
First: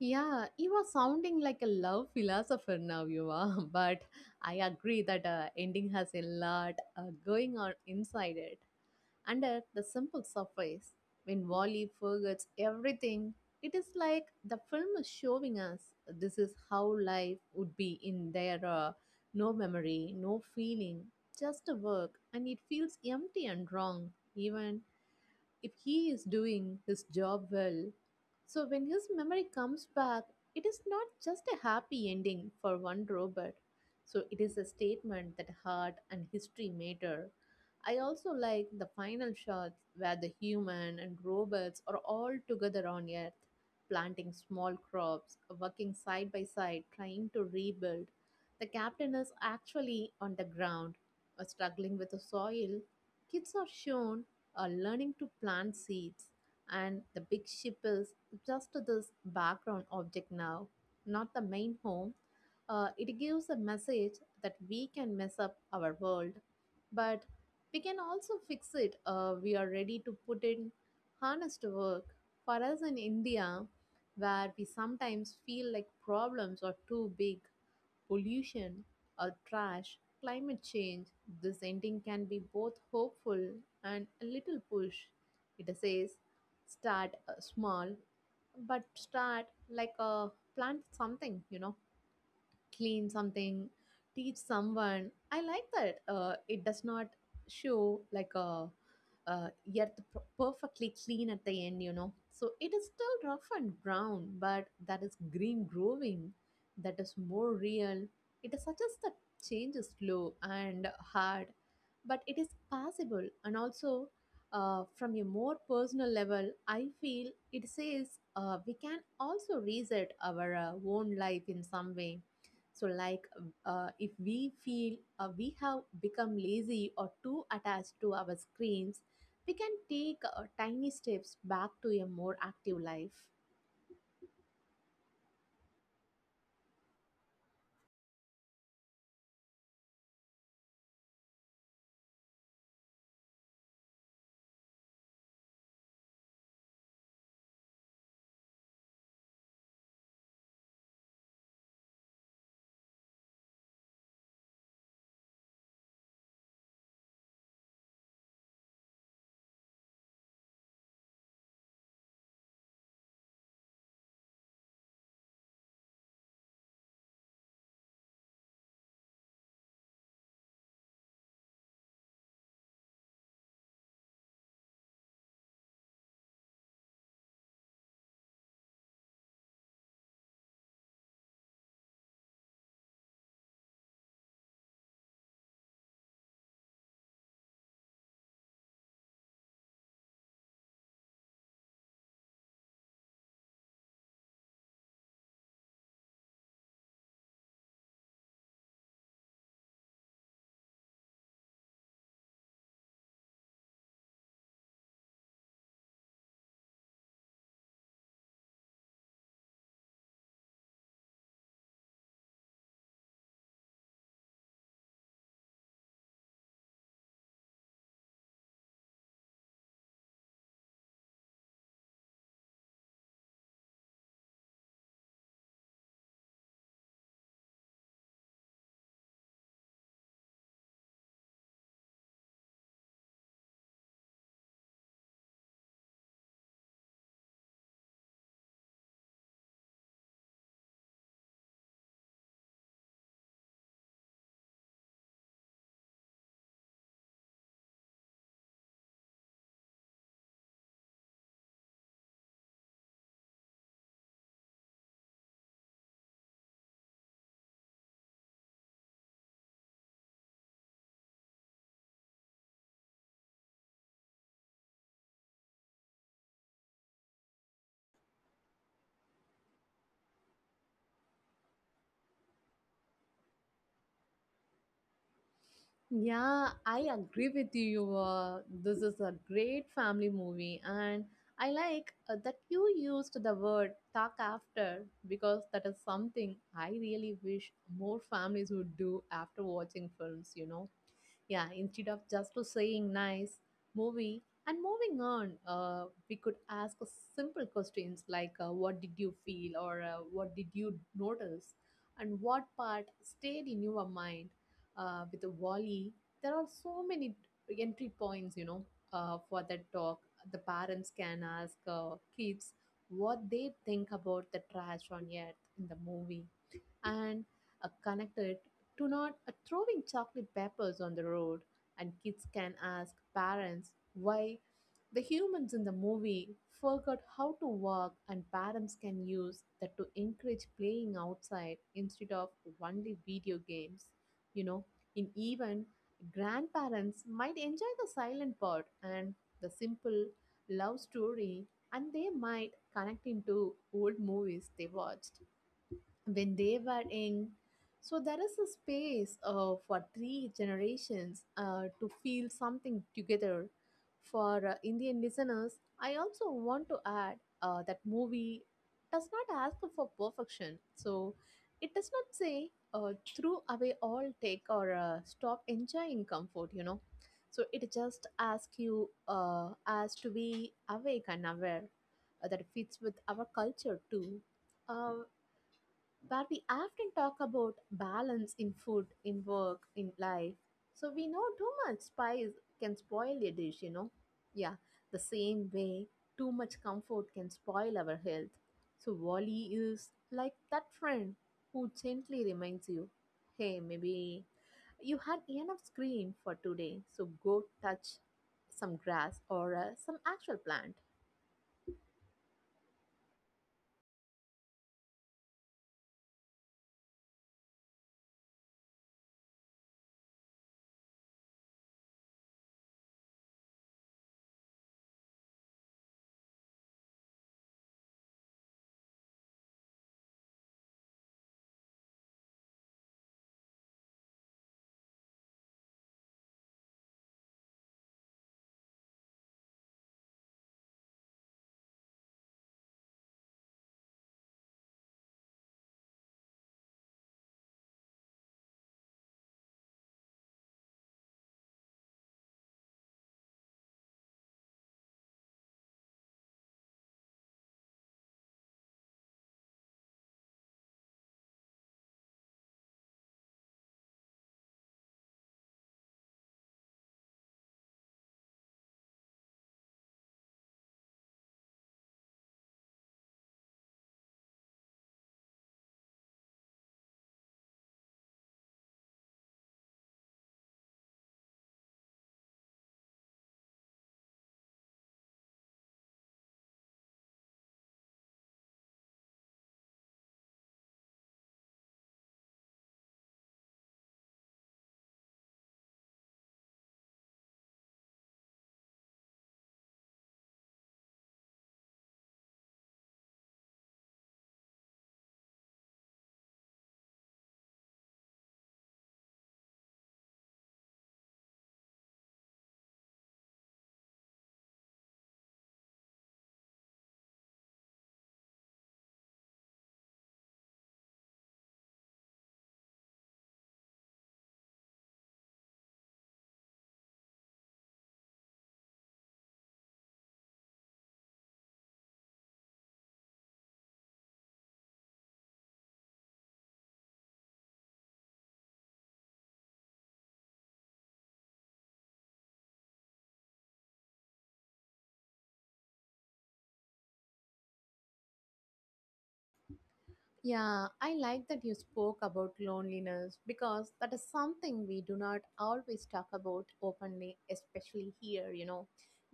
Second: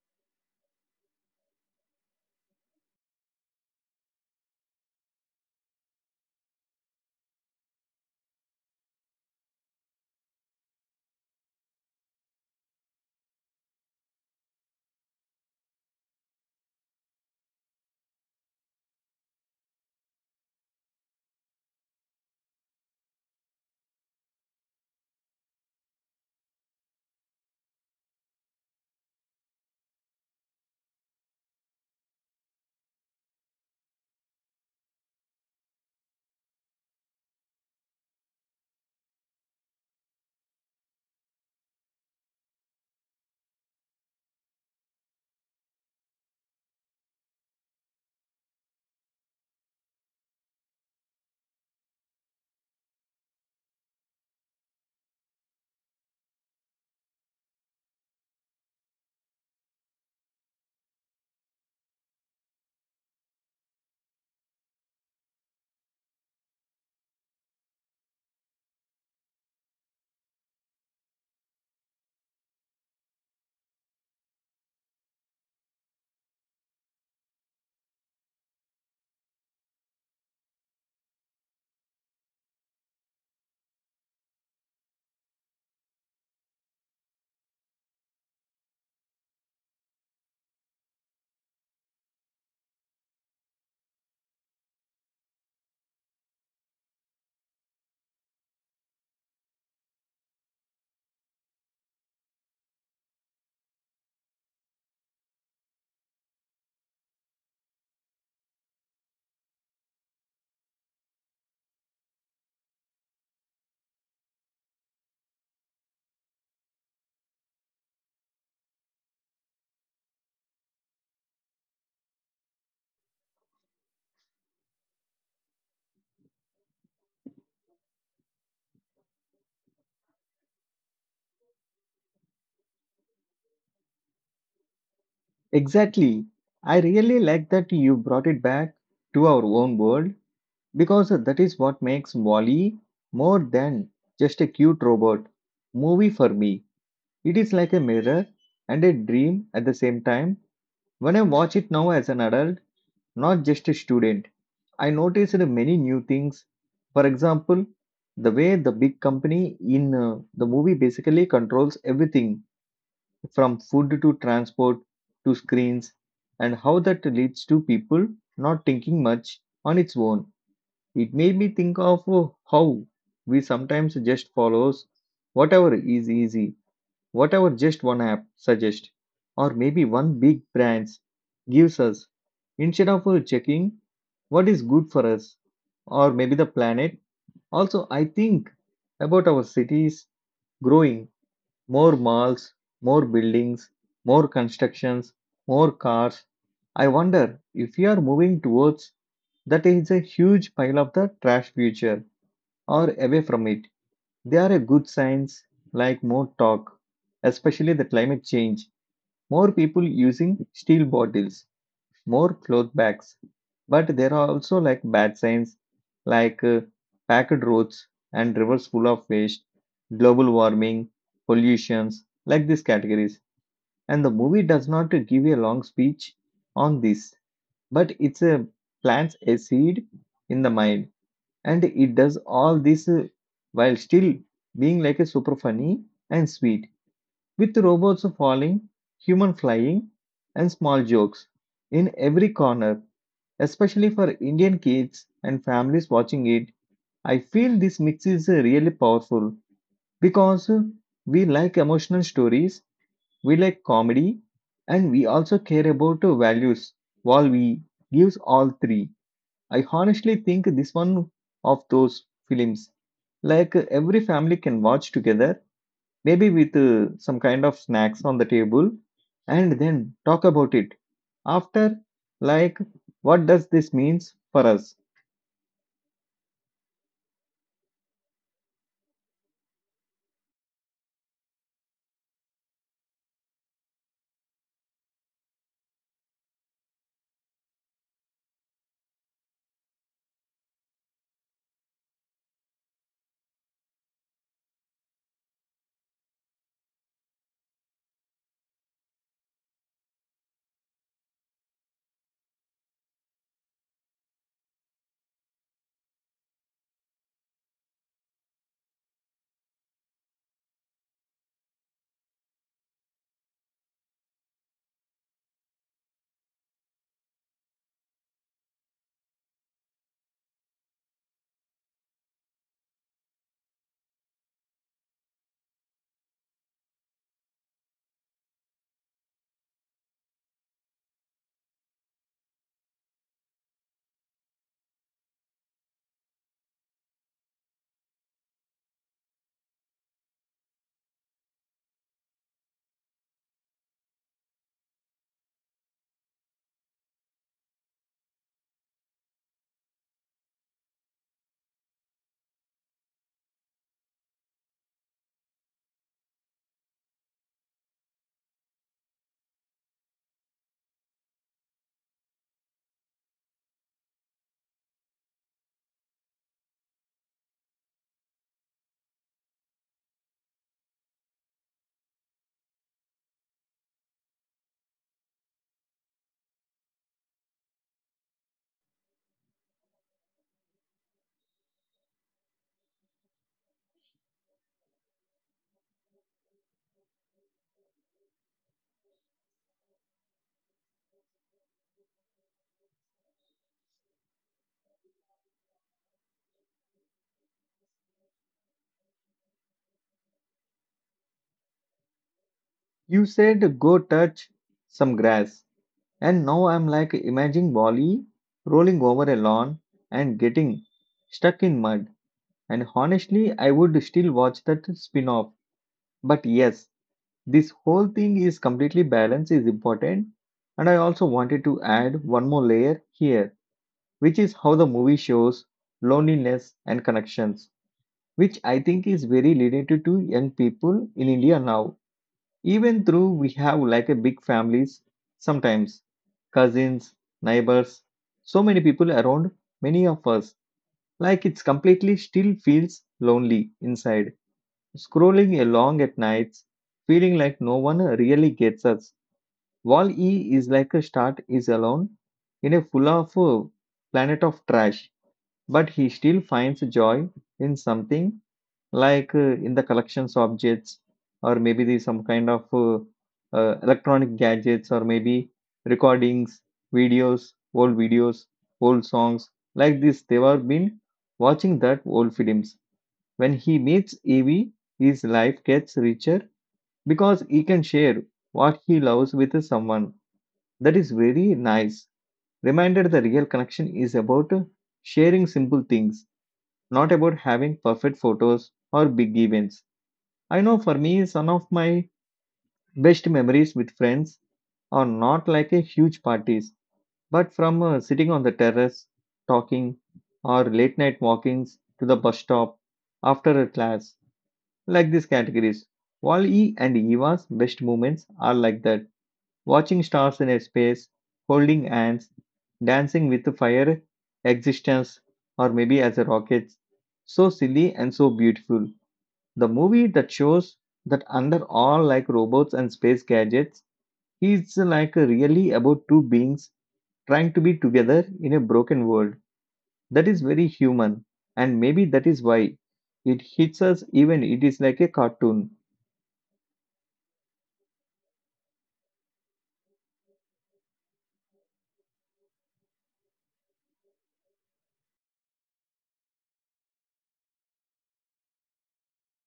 [SPEAKER 2] Yeah, you are sounding like a love philosopher now, you are. But I agree that ending has a lot going on inside it. Under the simple surface, when Wally forgets everything, it is like the film is showing us this is how life would be in there, no memory, no feeling, just a work, and it feels empty and wrong, even if he is doing his job well. So when his memory comes back, it is not just a happy ending for one robot. So it is a statement that heart and history matter. I also like the final shots where the human and robots are all together on Earth, planting small crops, working side by side, trying to rebuild. The captain is actually on the ground, struggling with the soil. Kids are shown learning to plant seeds. And the big ship is just this background object now, not the main home. It gives a message that we can mess up our world, but we can also fix it. We are ready to put in honest work. For us in India, where we sometimes feel like problems are too big, pollution or trash, climate change, this ending can be both hopeful and a little push. It says, start small, but start, like, a plant something, you know, clean something, teach someone. I like that. It does not show like a perfectly clean at the end, you know. So it is still rough and brown, but that is green growing. That is more real. It suggests that change is slow and hard, but it is possible. And also, from a more personal level, I feel it says we can also reset our own life in some way, so like, if we feel we have become lazy or too attached to our screens, we can take tiny steps back to a more active life.
[SPEAKER 1] Exactly. I really like that you brought it back to our own world, because that is what makes Wally more than just a cute robot movie for me. It is like a mirror and a dream at the same time. When I watch it now as an adult, not just a student, I noticed many new things. For example, the way the big company in the movie basically controls everything from food to transport to screens, and how that leads to people not thinking much on its own. It made me think of how we sometimes just follows whatever is easy, whatever just one app suggests, or maybe one big brand gives us, instead of checking what is good for us or maybe the planet. Also, I think about our cities growing more malls, more buildings, more constructions, more cars. I wonder if we are moving towards that is a huge pile of the trash future or away from it. They are a good signs like more talk, especially the climate change, more people using steel bottles, more cloth bags. But there are also like bad signs, like packed roads and rivers full of waste, global warming, pollutions, like these categories. And the movie does not give a long speech on this, but it's a plants a seed in the mind, and it does all this while still being like a super funny and sweet, with robots falling, human flying, and small jokes in every corner, especially for Indian kids and families watching it. I feel this mix is really powerful, because we like emotional stories, we like comedy, and we also care about values. While we gives all three, I honestly think this one of those films like every family can watch together, maybe with some kind of snacks on the table, and then talk about it after. Like, what does this means for us?
[SPEAKER 2] Yeah, I agree with you. This is a great family movie, and I like that you used the word talk after because that is something I really wish more families would do after watching films, you know. Yeah, instead of just to saying nice movie and moving on, we could ask a simple questions like, what did you feel, or what did you notice, and what part stayed in your mind. With the volley, there are so many entry points, you know, for that talk. The parents can ask kids what they think about the trash on earth in the movie and connected to not throwing chocolate peppers on the road. And kids can ask parents why the humans in the movie forgot how to walk, and parents can use that to encourage playing outside instead of only video games. You know, in even grandparents might enjoy the silent part and the simple love story, and they might connect into old movies they watched when they were young. So there is a space for three generations to feel something together. For Indian listeners, I also want to add that movie does not ask for perfection. So it does not say throw away all take or stop enjoying comfort, you know. So it just asks you as to be awake and aware, that fits with our culture too. Uh, where we often talk about balance in food, in work, in life. So we know too much spice can spoil a dish, you know. Yeah, the same way too much comfort can spoil our health. So Wally is like that friend who gently reminds you, hey, maybe you had enough screen for today, so go touch some grass or some actual plant.
[SPEAKER 1] You said go touch some grass, and now I'm like imagining Wally rolling over a lawn and getting stuck in mud. And honestly, I would still watch that spin off. But yes, this whole thing is completely balanced, is important. And I also wanted to add one more layer here, which is how the movie shows loneliness and connections, which I think is very related to young people in India now. Even though we have like a big families, sometimes cousins, neighbors, so many people around, many of us like it's completely still feels lonely inside, scrolling along at nights, feeling like no one really gets us. Wall e is like a start is alone in a full of planet of trash, but he still finds joy in something, like, in the collections objects, or maybe the some kind of electronic gadgets, or maybe recordings, videos, old songs. Like this, they were been watching that old films. When he meets Evie, his life gets richer because he can share what he loves with someone. That is very nice. Reminded the real connection is about sharing simple things, not about having perfect photos or big events. I know for me, some of my best memories with friends are not like a huge parties, but from sitting on the terrace, talking, or late night walkings to the bus stop after a class, like these categories. Wall-E and Eva's best moments are like that. Watching stars in a space, holding hands, dancing with the fire, existence, or maybe as a rocket. So silly and so beautiful. The movie that shows that under all like robots and space gadgets, it's like really about two beings trying to be together in a broken world. That is very human, and maybe that is why it hits us even it is like a cartoon.
[SPEAKER 2] Yeah, I like that you spoke about loneliness because that is something we do not always talk about openly, especially here, you know.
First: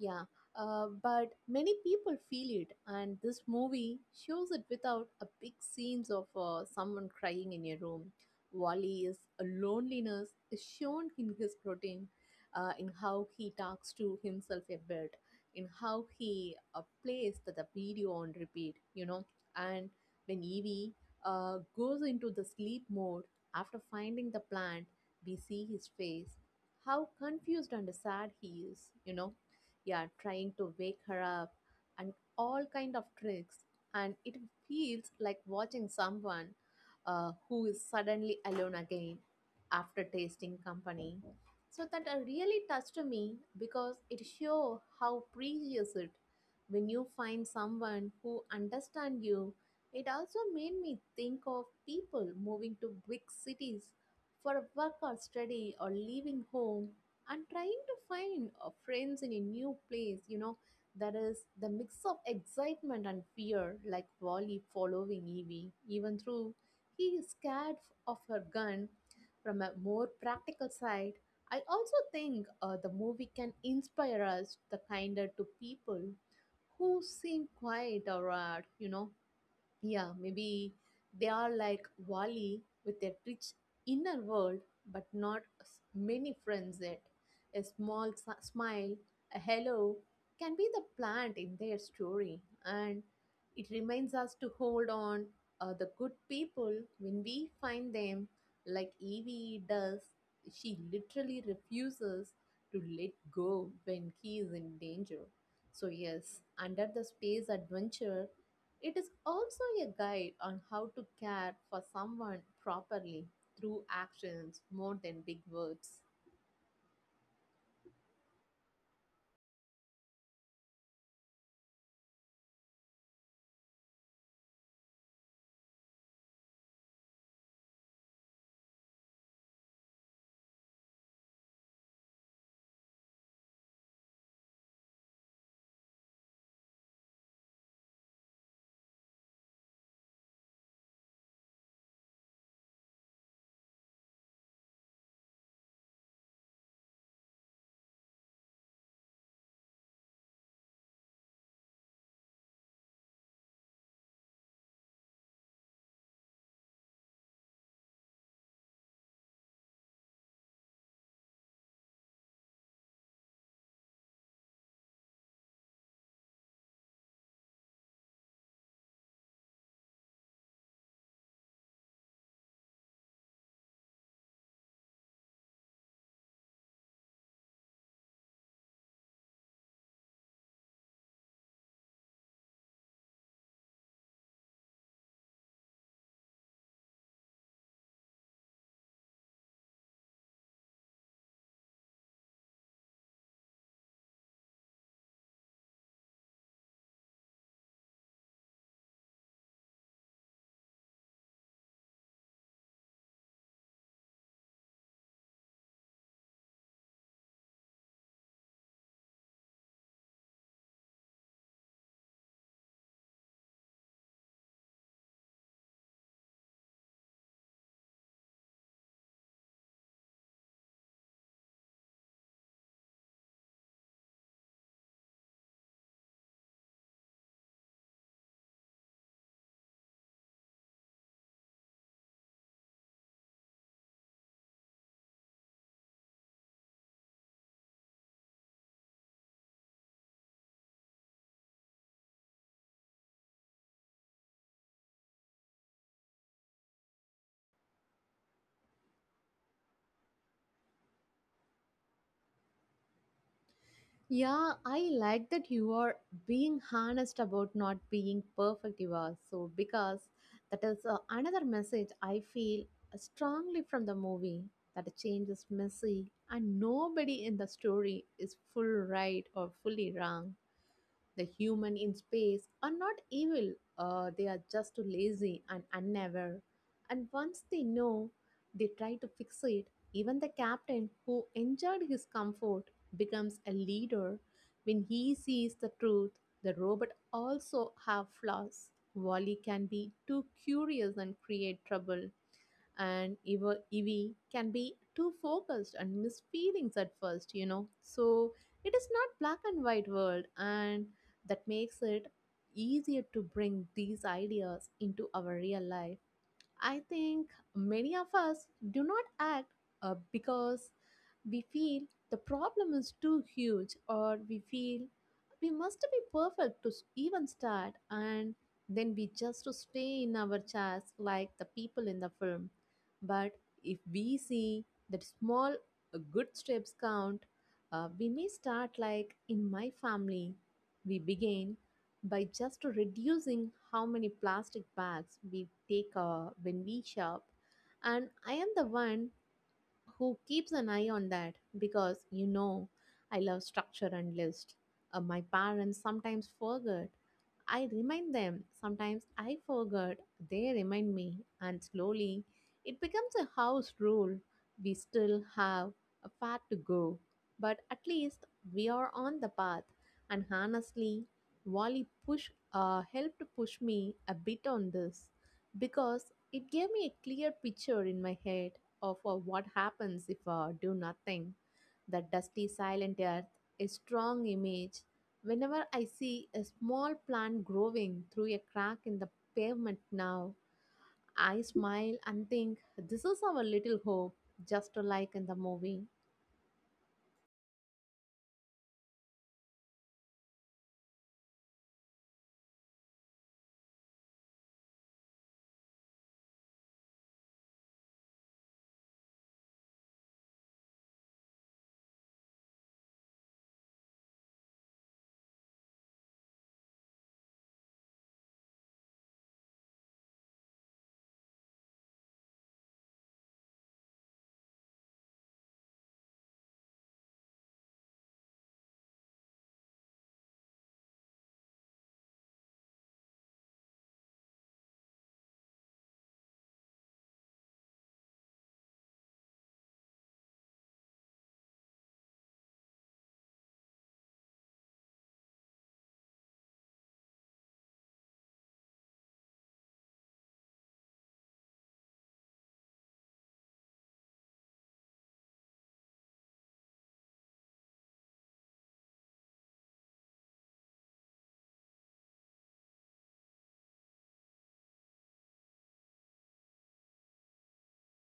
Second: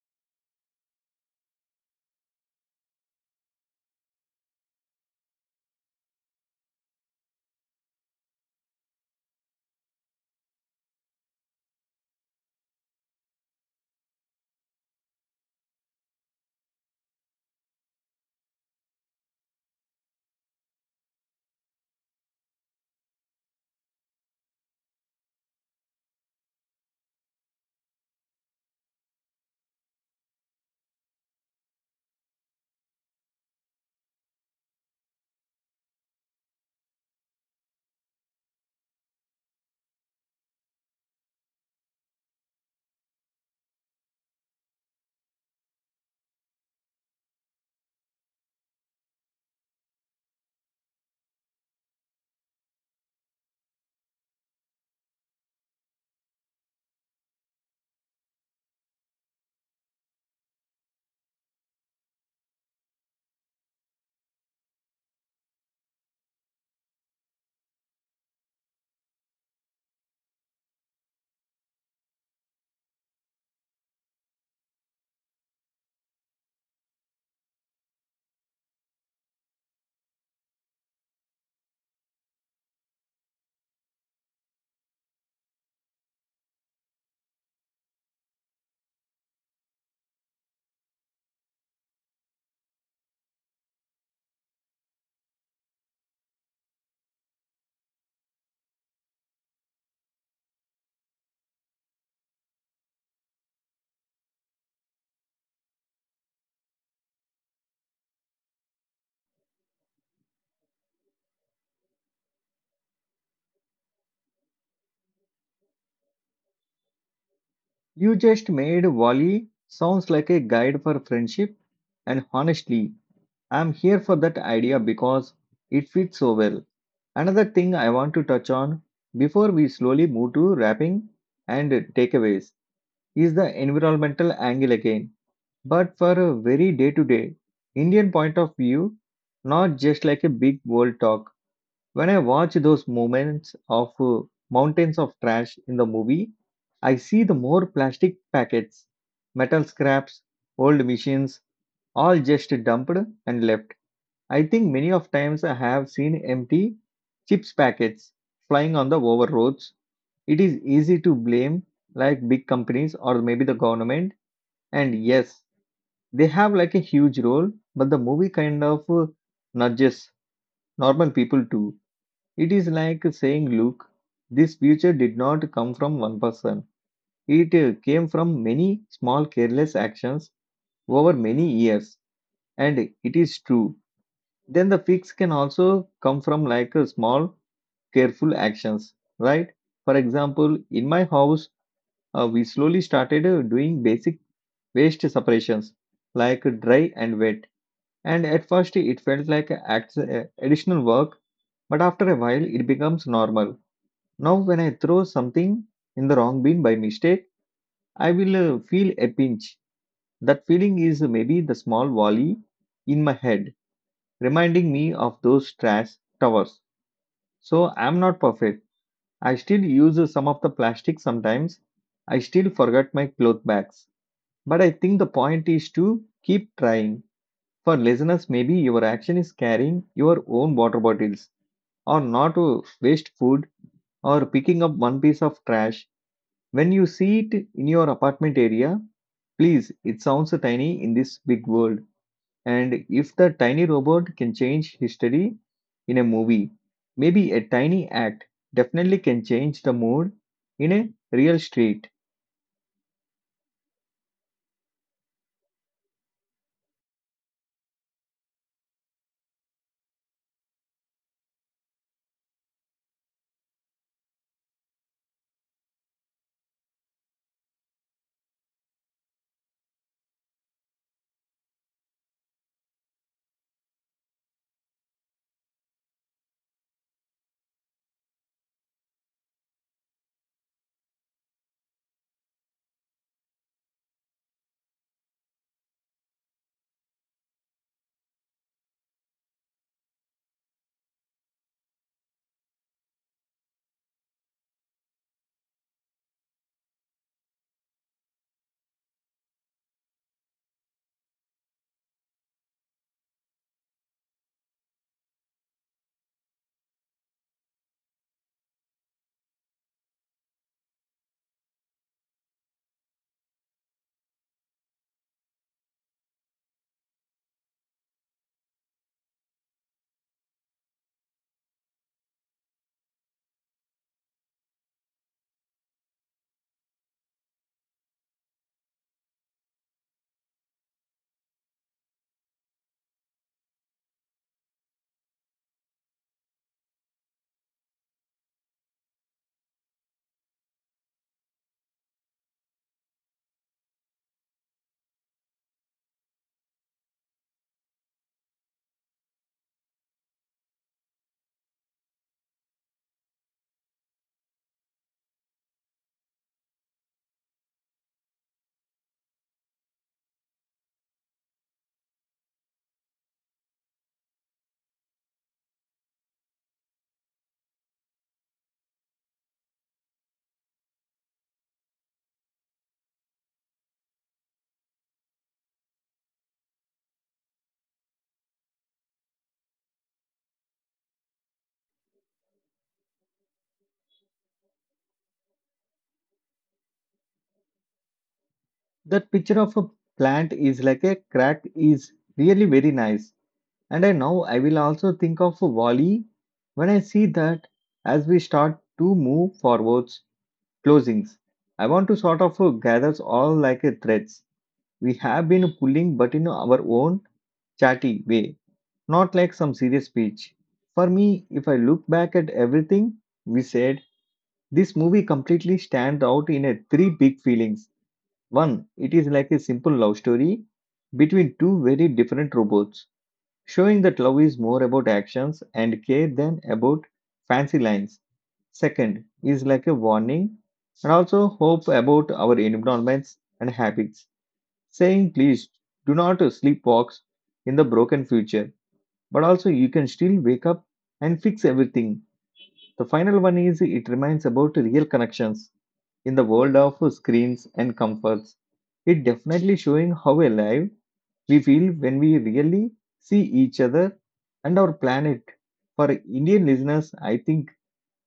[SPEAKER 2] Yeah, but many people feel it, and this movie shows it without a big scenes of someone crying in a room. Wally's loneliness is shown in his routine, in how he talks to himself a bit, in how he plays the video on repeat, you know, and when Evie goes into the sleep mode after finding the plant. We see his face, how confused and sad he is, you know. Yeah, trying to wake her up and all kind of tricks, and it feels like watching someone who is suddenly alone again after tasting company. So that really touched me because it show how precious it when you find someone who understand you. It also made me think of people moving to big cities for work or study or leaving home and trying to find friends in a new place. You know, there is the mix of excitement and fear, like Wally following Evie, even though he is scared of her gun. From a more practical side, I also think the movie can inspire us the kinder to people who seem quiet or maybe they are like Wally with a rich inner world, but not many friends yet. A small smile, a hello, can be the plant in their story, and it reminds us to hold on the good people when we find them, like Evie does. She literally refuses to let go when he is in danger. So, yes, under the space adventure, it is also a guide on how to care for someone properly through actions more than big words.
[SPEAKER 1] You just made Wally sounds like a guide for friendship, and honestly, I'm here for that idea because it fits so well. Another thing I want to touch on before we slowly move to wrapping and takeaways is the environmental angle again, but for a very day to day Indian point of view, not just like a big world talk. When I watch those moments of mountains of trash in the movie, I see the more plastic packets, metal scraps, old machines, all just dumped and left. I think many of times I have seen empty chips packets flying on the over roads. It is easy to blame like big companies or maybe the government, and yes, they have like a huge role, but the movie kind of nudges normal people too. It is like saying, look, this future did not come from one person. It came from many small careless actions over many years. And it is true. Then the fix can also come from like small careful actions, right? For example, in my house, we slowly started doing basic waste separations like dry and wet. And at first, it felt like additional work, but after a while, it becomes normal. Now, when I throw something in the wrong bin by mistake, I will feel a pinch. That feeling is maybe the small volley in my head, reminding me of those trash towers. So, I'm not perfect. I still use some of the plastic sometimes. I still forget my cloth bags. But I think the point is to keep trying. For listeners, maybe your action is carrying your own water bottles or not to waste food or picking up one piece of trash when you see it in your apartment area. Please, it sounds tiny in this big world. And if the tiny robot can change history in a movie, maybe a tiny act definitely can change the mood in a real street.
[SPEAKER 2] Yeah, I like that you are being honest about not being perfect. Because that is another message I feel strongly from the movie, that a change is messy and nobody in the story is full right or fully wrong. The human in space are not evil, they are just lazy and unaware. And once they know, they try to fix it. Even the captain who enjoyed his comfort becomes a leader when he sees the truth. The robot also have flaws. Wally can be too curious and create trouble, and even EV Evie can be too focused and miss feelings at first, you know. So it is not black and white world, and that makes it easier to bring these ideas into our real life. I think many of us do not act because we feel the problem is too huge, or we feel we must be perfect to even start, and then we just stay in our chairs like the people in the film. But if we see that small good steps count, we may start like in my family. We begin by just reducing how many plastic bags we take when we shop. And I am the one who keeps an eye on that because you know I love structure and list. My parents sometimes forget. I remind them. Sometimes I forget. They remind me. And slowly, it becomes a house rule. We still have a far to go. But at least we are on the path. And honestly, Wally helped push me a bit on this because it gave me a clear picture in my head of what happens if I do nothing. The dusty, silent earth, a strong image. Whenever I see a small plant growing through a crack in the pavement now, I smile and think this is our little hope, just like in the movie.
[SPEAKER 1] That picture of a plant is like a crack is really very nice. And I now I will also think of Wally when I see that. As we start to move forwards, closings. I want to sort of gather all like a threads. We have been pulling, but in our own chatty way, not like some serious speech. For me, if I look back at everything we said, this movie completely stands out in a three big feelings. One, it is like a simple love story between two very different robots showing that love is more about actions and care than about fancy lines. Second is like a warning and also hope about our environments and habits, saying please do not sleepwalk in the broken future, but also you can still wake up and fix everything. The final one is it reminds about real connections in the world of screens and comforts. It definitely showing how alive we feel when we really see each other and our planet. For Indian listeners, I think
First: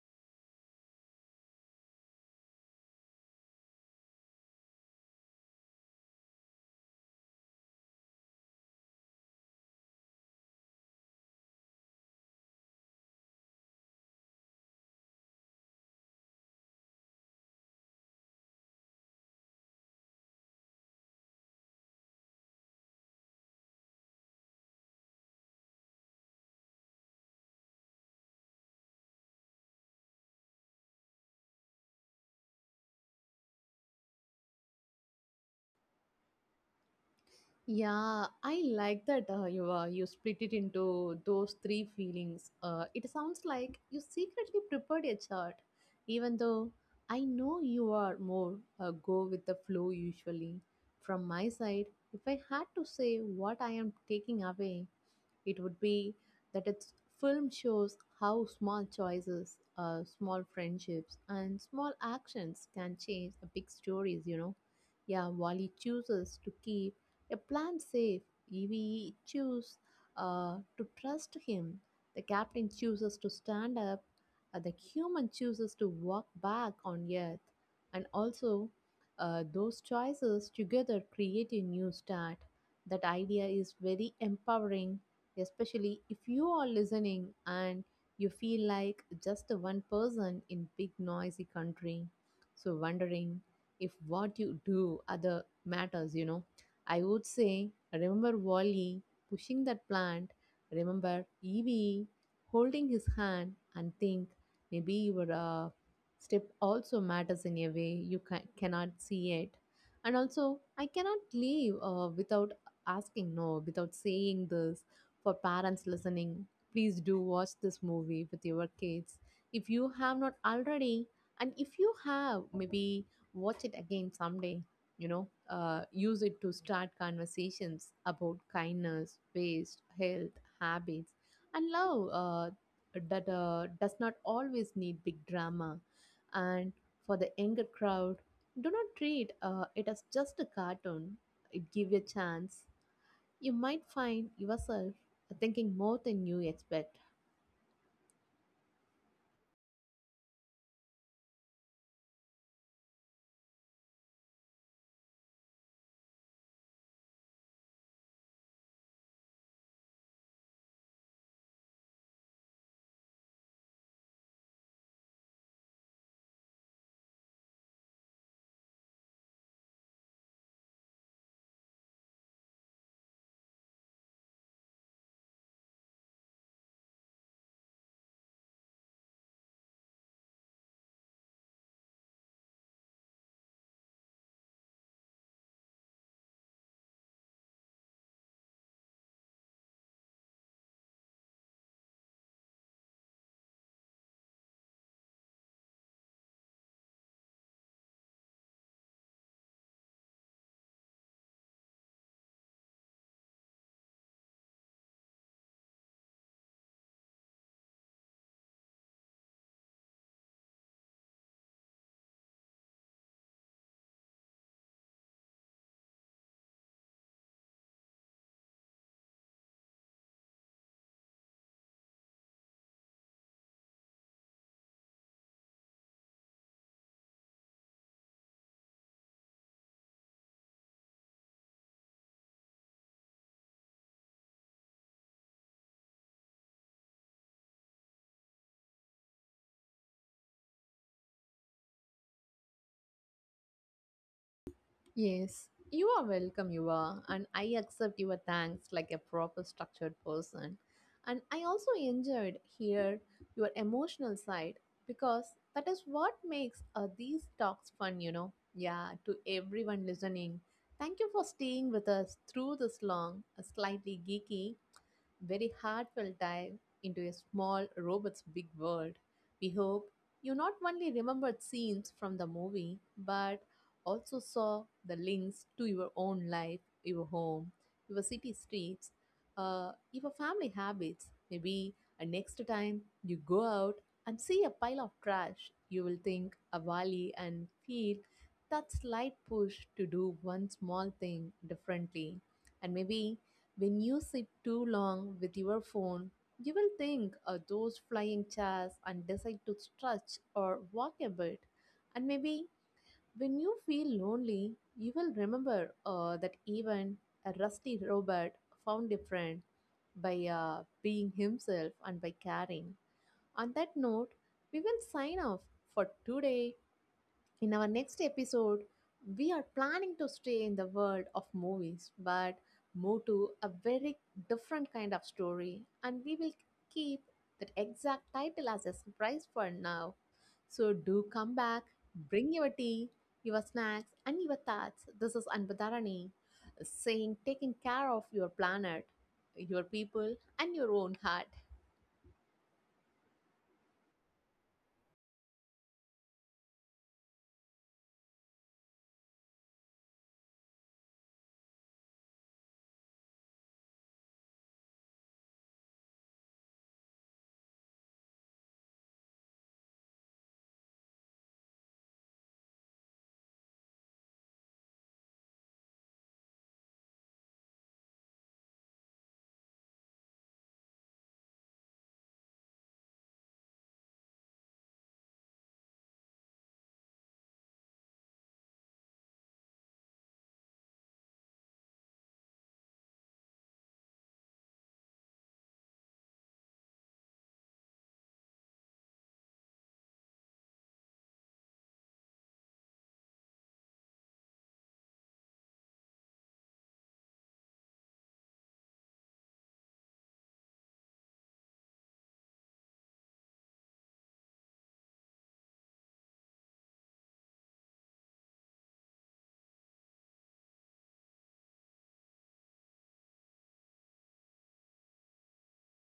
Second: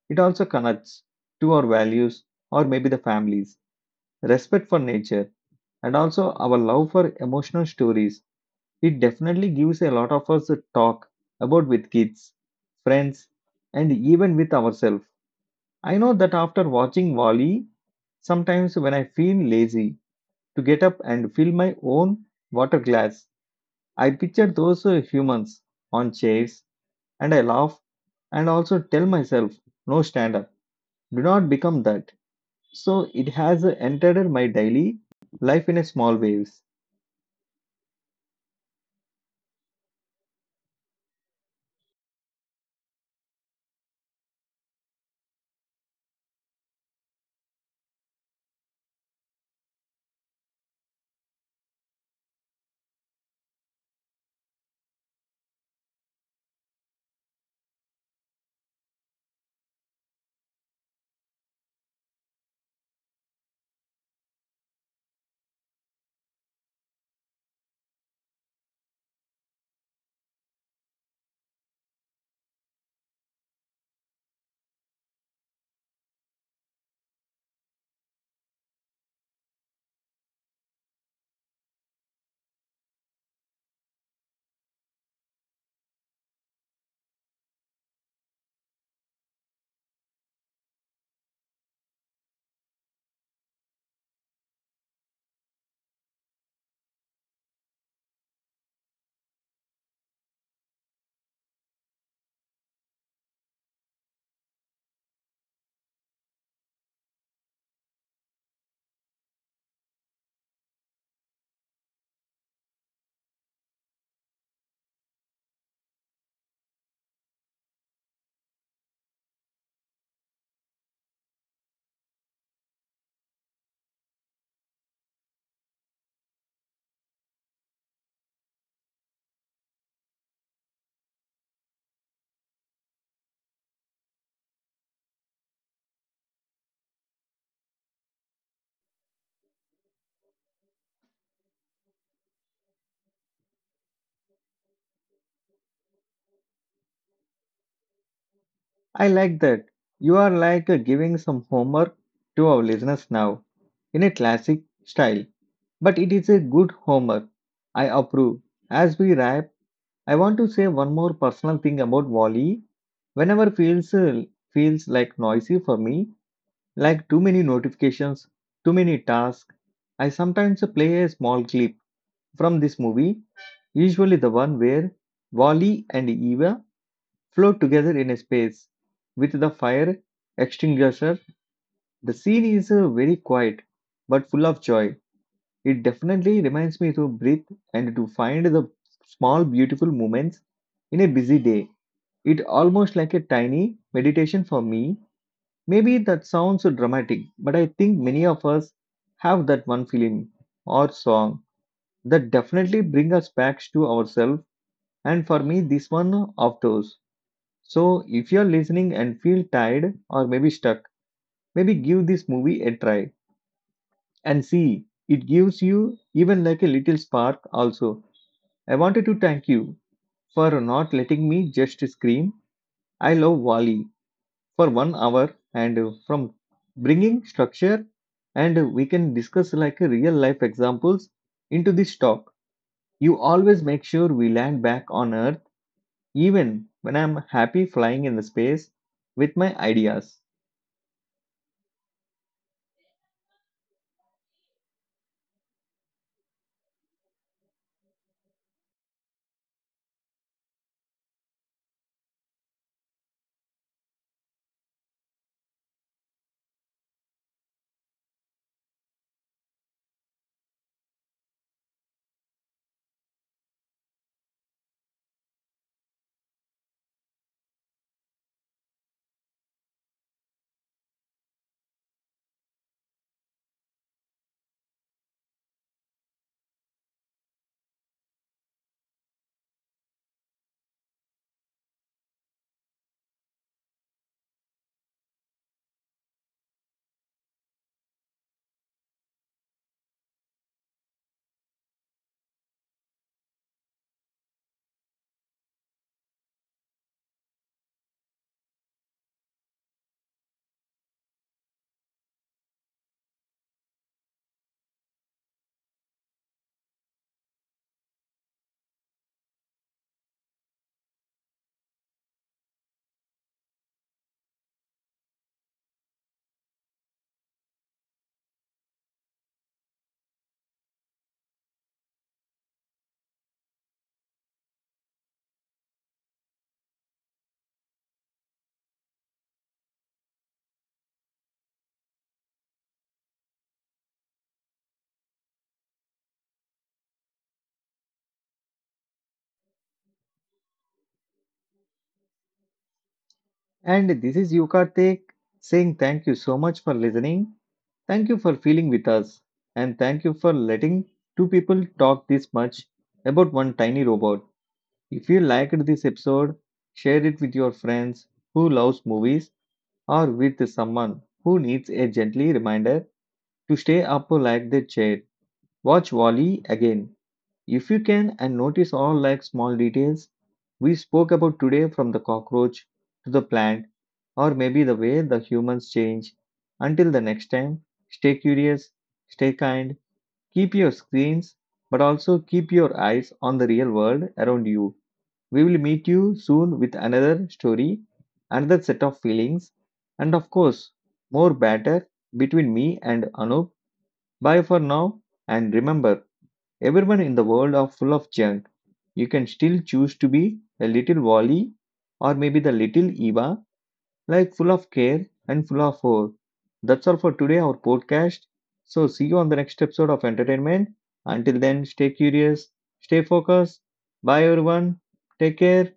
[SPEAKER 1] it also connects to our values or maybe the families, respect for nature, and also our love for emotional stories. It definitely gives a lot of us a talk about with kids, friends, and even with ourselves. I know that after watching Wally, sometimes when I feel lazy to get up and fill my own water glass, I picture those humans on chairs and I laugh and also tell myself, no, stand up, do not become that. So it has entered my daily life in a small ways.
[SPEAKER 2] Yeah, I like that you split it into those three feelings. It sounds like you secretly prepared a chart, even though I know you are more go with the flow usually. From my side, if I had to say what I am taking away, it would be that its film shows how small choices, small friendships, and small actions can change the big stories, you know. Yeah, while he chooses to keep a plan safe, Evie chooses to trust him. The captain chooses to stand up. The human chooses to walk back on Earth. And also, those choices together create a new start. That idea is very empowering, especially if you are listening and you feel like just one person in big noisy country, so wondering if what you do other matters, you know. I would say remember Wally pushing that plant, remember Evie holding his hand, and think maybe your step also matters in a way you cannot see it. And also I cannot leave without asking no without saying this. For parents listening, please do watch this movie with your kids if you have not already. And if you have, maybe watch it again someday. You know, use it to start conversations about kindness, waste, health, habits, and love that does not always need big drama. And for the younger crowd, do not treat it as just a cartoon. It give a chance you might find yourself thinking more than you expect.
[SPEAKER 1] I like that. You are like giving some homework to our listeners now in a classic style, but it is a good homework. I approve. As we wrap, I want to say one more personal thing about Wally. Whenever feels like noisy for me, like too many notifications, too many tasks, I sometimes play a small clip from this movie, usually the one where Wally and Eva float together in a space with the fire extinguisher. The scene is very quiet but full of joy. It definitely reminds me to breathe and to find the small beautiful moments in a busy day. It almost like a tiny meditation for me. Maybe that sounds so dramatic, but I think many of us have that one film or song that definitely bring us back to ourselves. And for me, this one of those. So if you're listening and feel tired or maybe stuck, maybe give this movie a try and see. It gives you even like a little spark also. I wanted to thank you for not letting me just scream. I love Wally for 1 hour, and from bringing structure and we can discuss like real life examples into this talk. You always make sure we land back on earth even when I'm happy flying in the space with my ideas.
[SPEAKER 2] Yes, you are welcome, you are, and I accept your thanks like a proper structured person. And I also enjoyed here your emotional side because that is what makes these talks fun, you know. Yeah, to everyone listening, thank you for staying with us through this long, slightly geeky, very heartfelt dive into a small robot's big world. We hope you not only remembered scenes from the movie, but also saw the links to your own life, your home, your city streets, your family habits. Maybe next time you go out and see a pile of trash, you will think a valley and feel that slight push to do one small thing differently. And maybe when you sit too long with your phone, you will think of those flying chairs and decide to stretch or walk a bit. And maybe when you feel lonely, you will remember that even a rusty robot found a friend by being himself and by caring. On that note, we will sign off for today. In our next episode, we are planning to stay in the world of movies, but move to a very different kind of story, and we will keep that exact title as a surprise for now. So, do come back, bring your tea, your snacks, and your thoughts. This is Anbudharani saying, taking care of your planet, your people, and your own heart.
[SPEAKER 1] And this is Yukartek, saying thank you so much for listening, thank you for feeling with us, and thank you for letting two people talk this much about one tiny robot. If you liked this episode, share it with your friends who loves movies or with someone who needs a gently reminder to stay up like their chair. Watch Wally again if you can and notice all like small details we spoke about today, from the cockroach to the plant or maybe the way the humans change. Until the next time, stay curious, stay kind, keep your screens but also keep your eyes on the real world around you. We will meet you soon with another story, another set of feelings, and of course, more banter between me and Anup. Bye for now, and remember, everyone in the world are full of junk. You can still choose to be a little Wally or maybe the little Eva, like full of care and full of hope. That's all for today, our podcast. So, see you on the next episode of entertainment. Until then, stay curious, stay focused. Bye, everyone. Take care.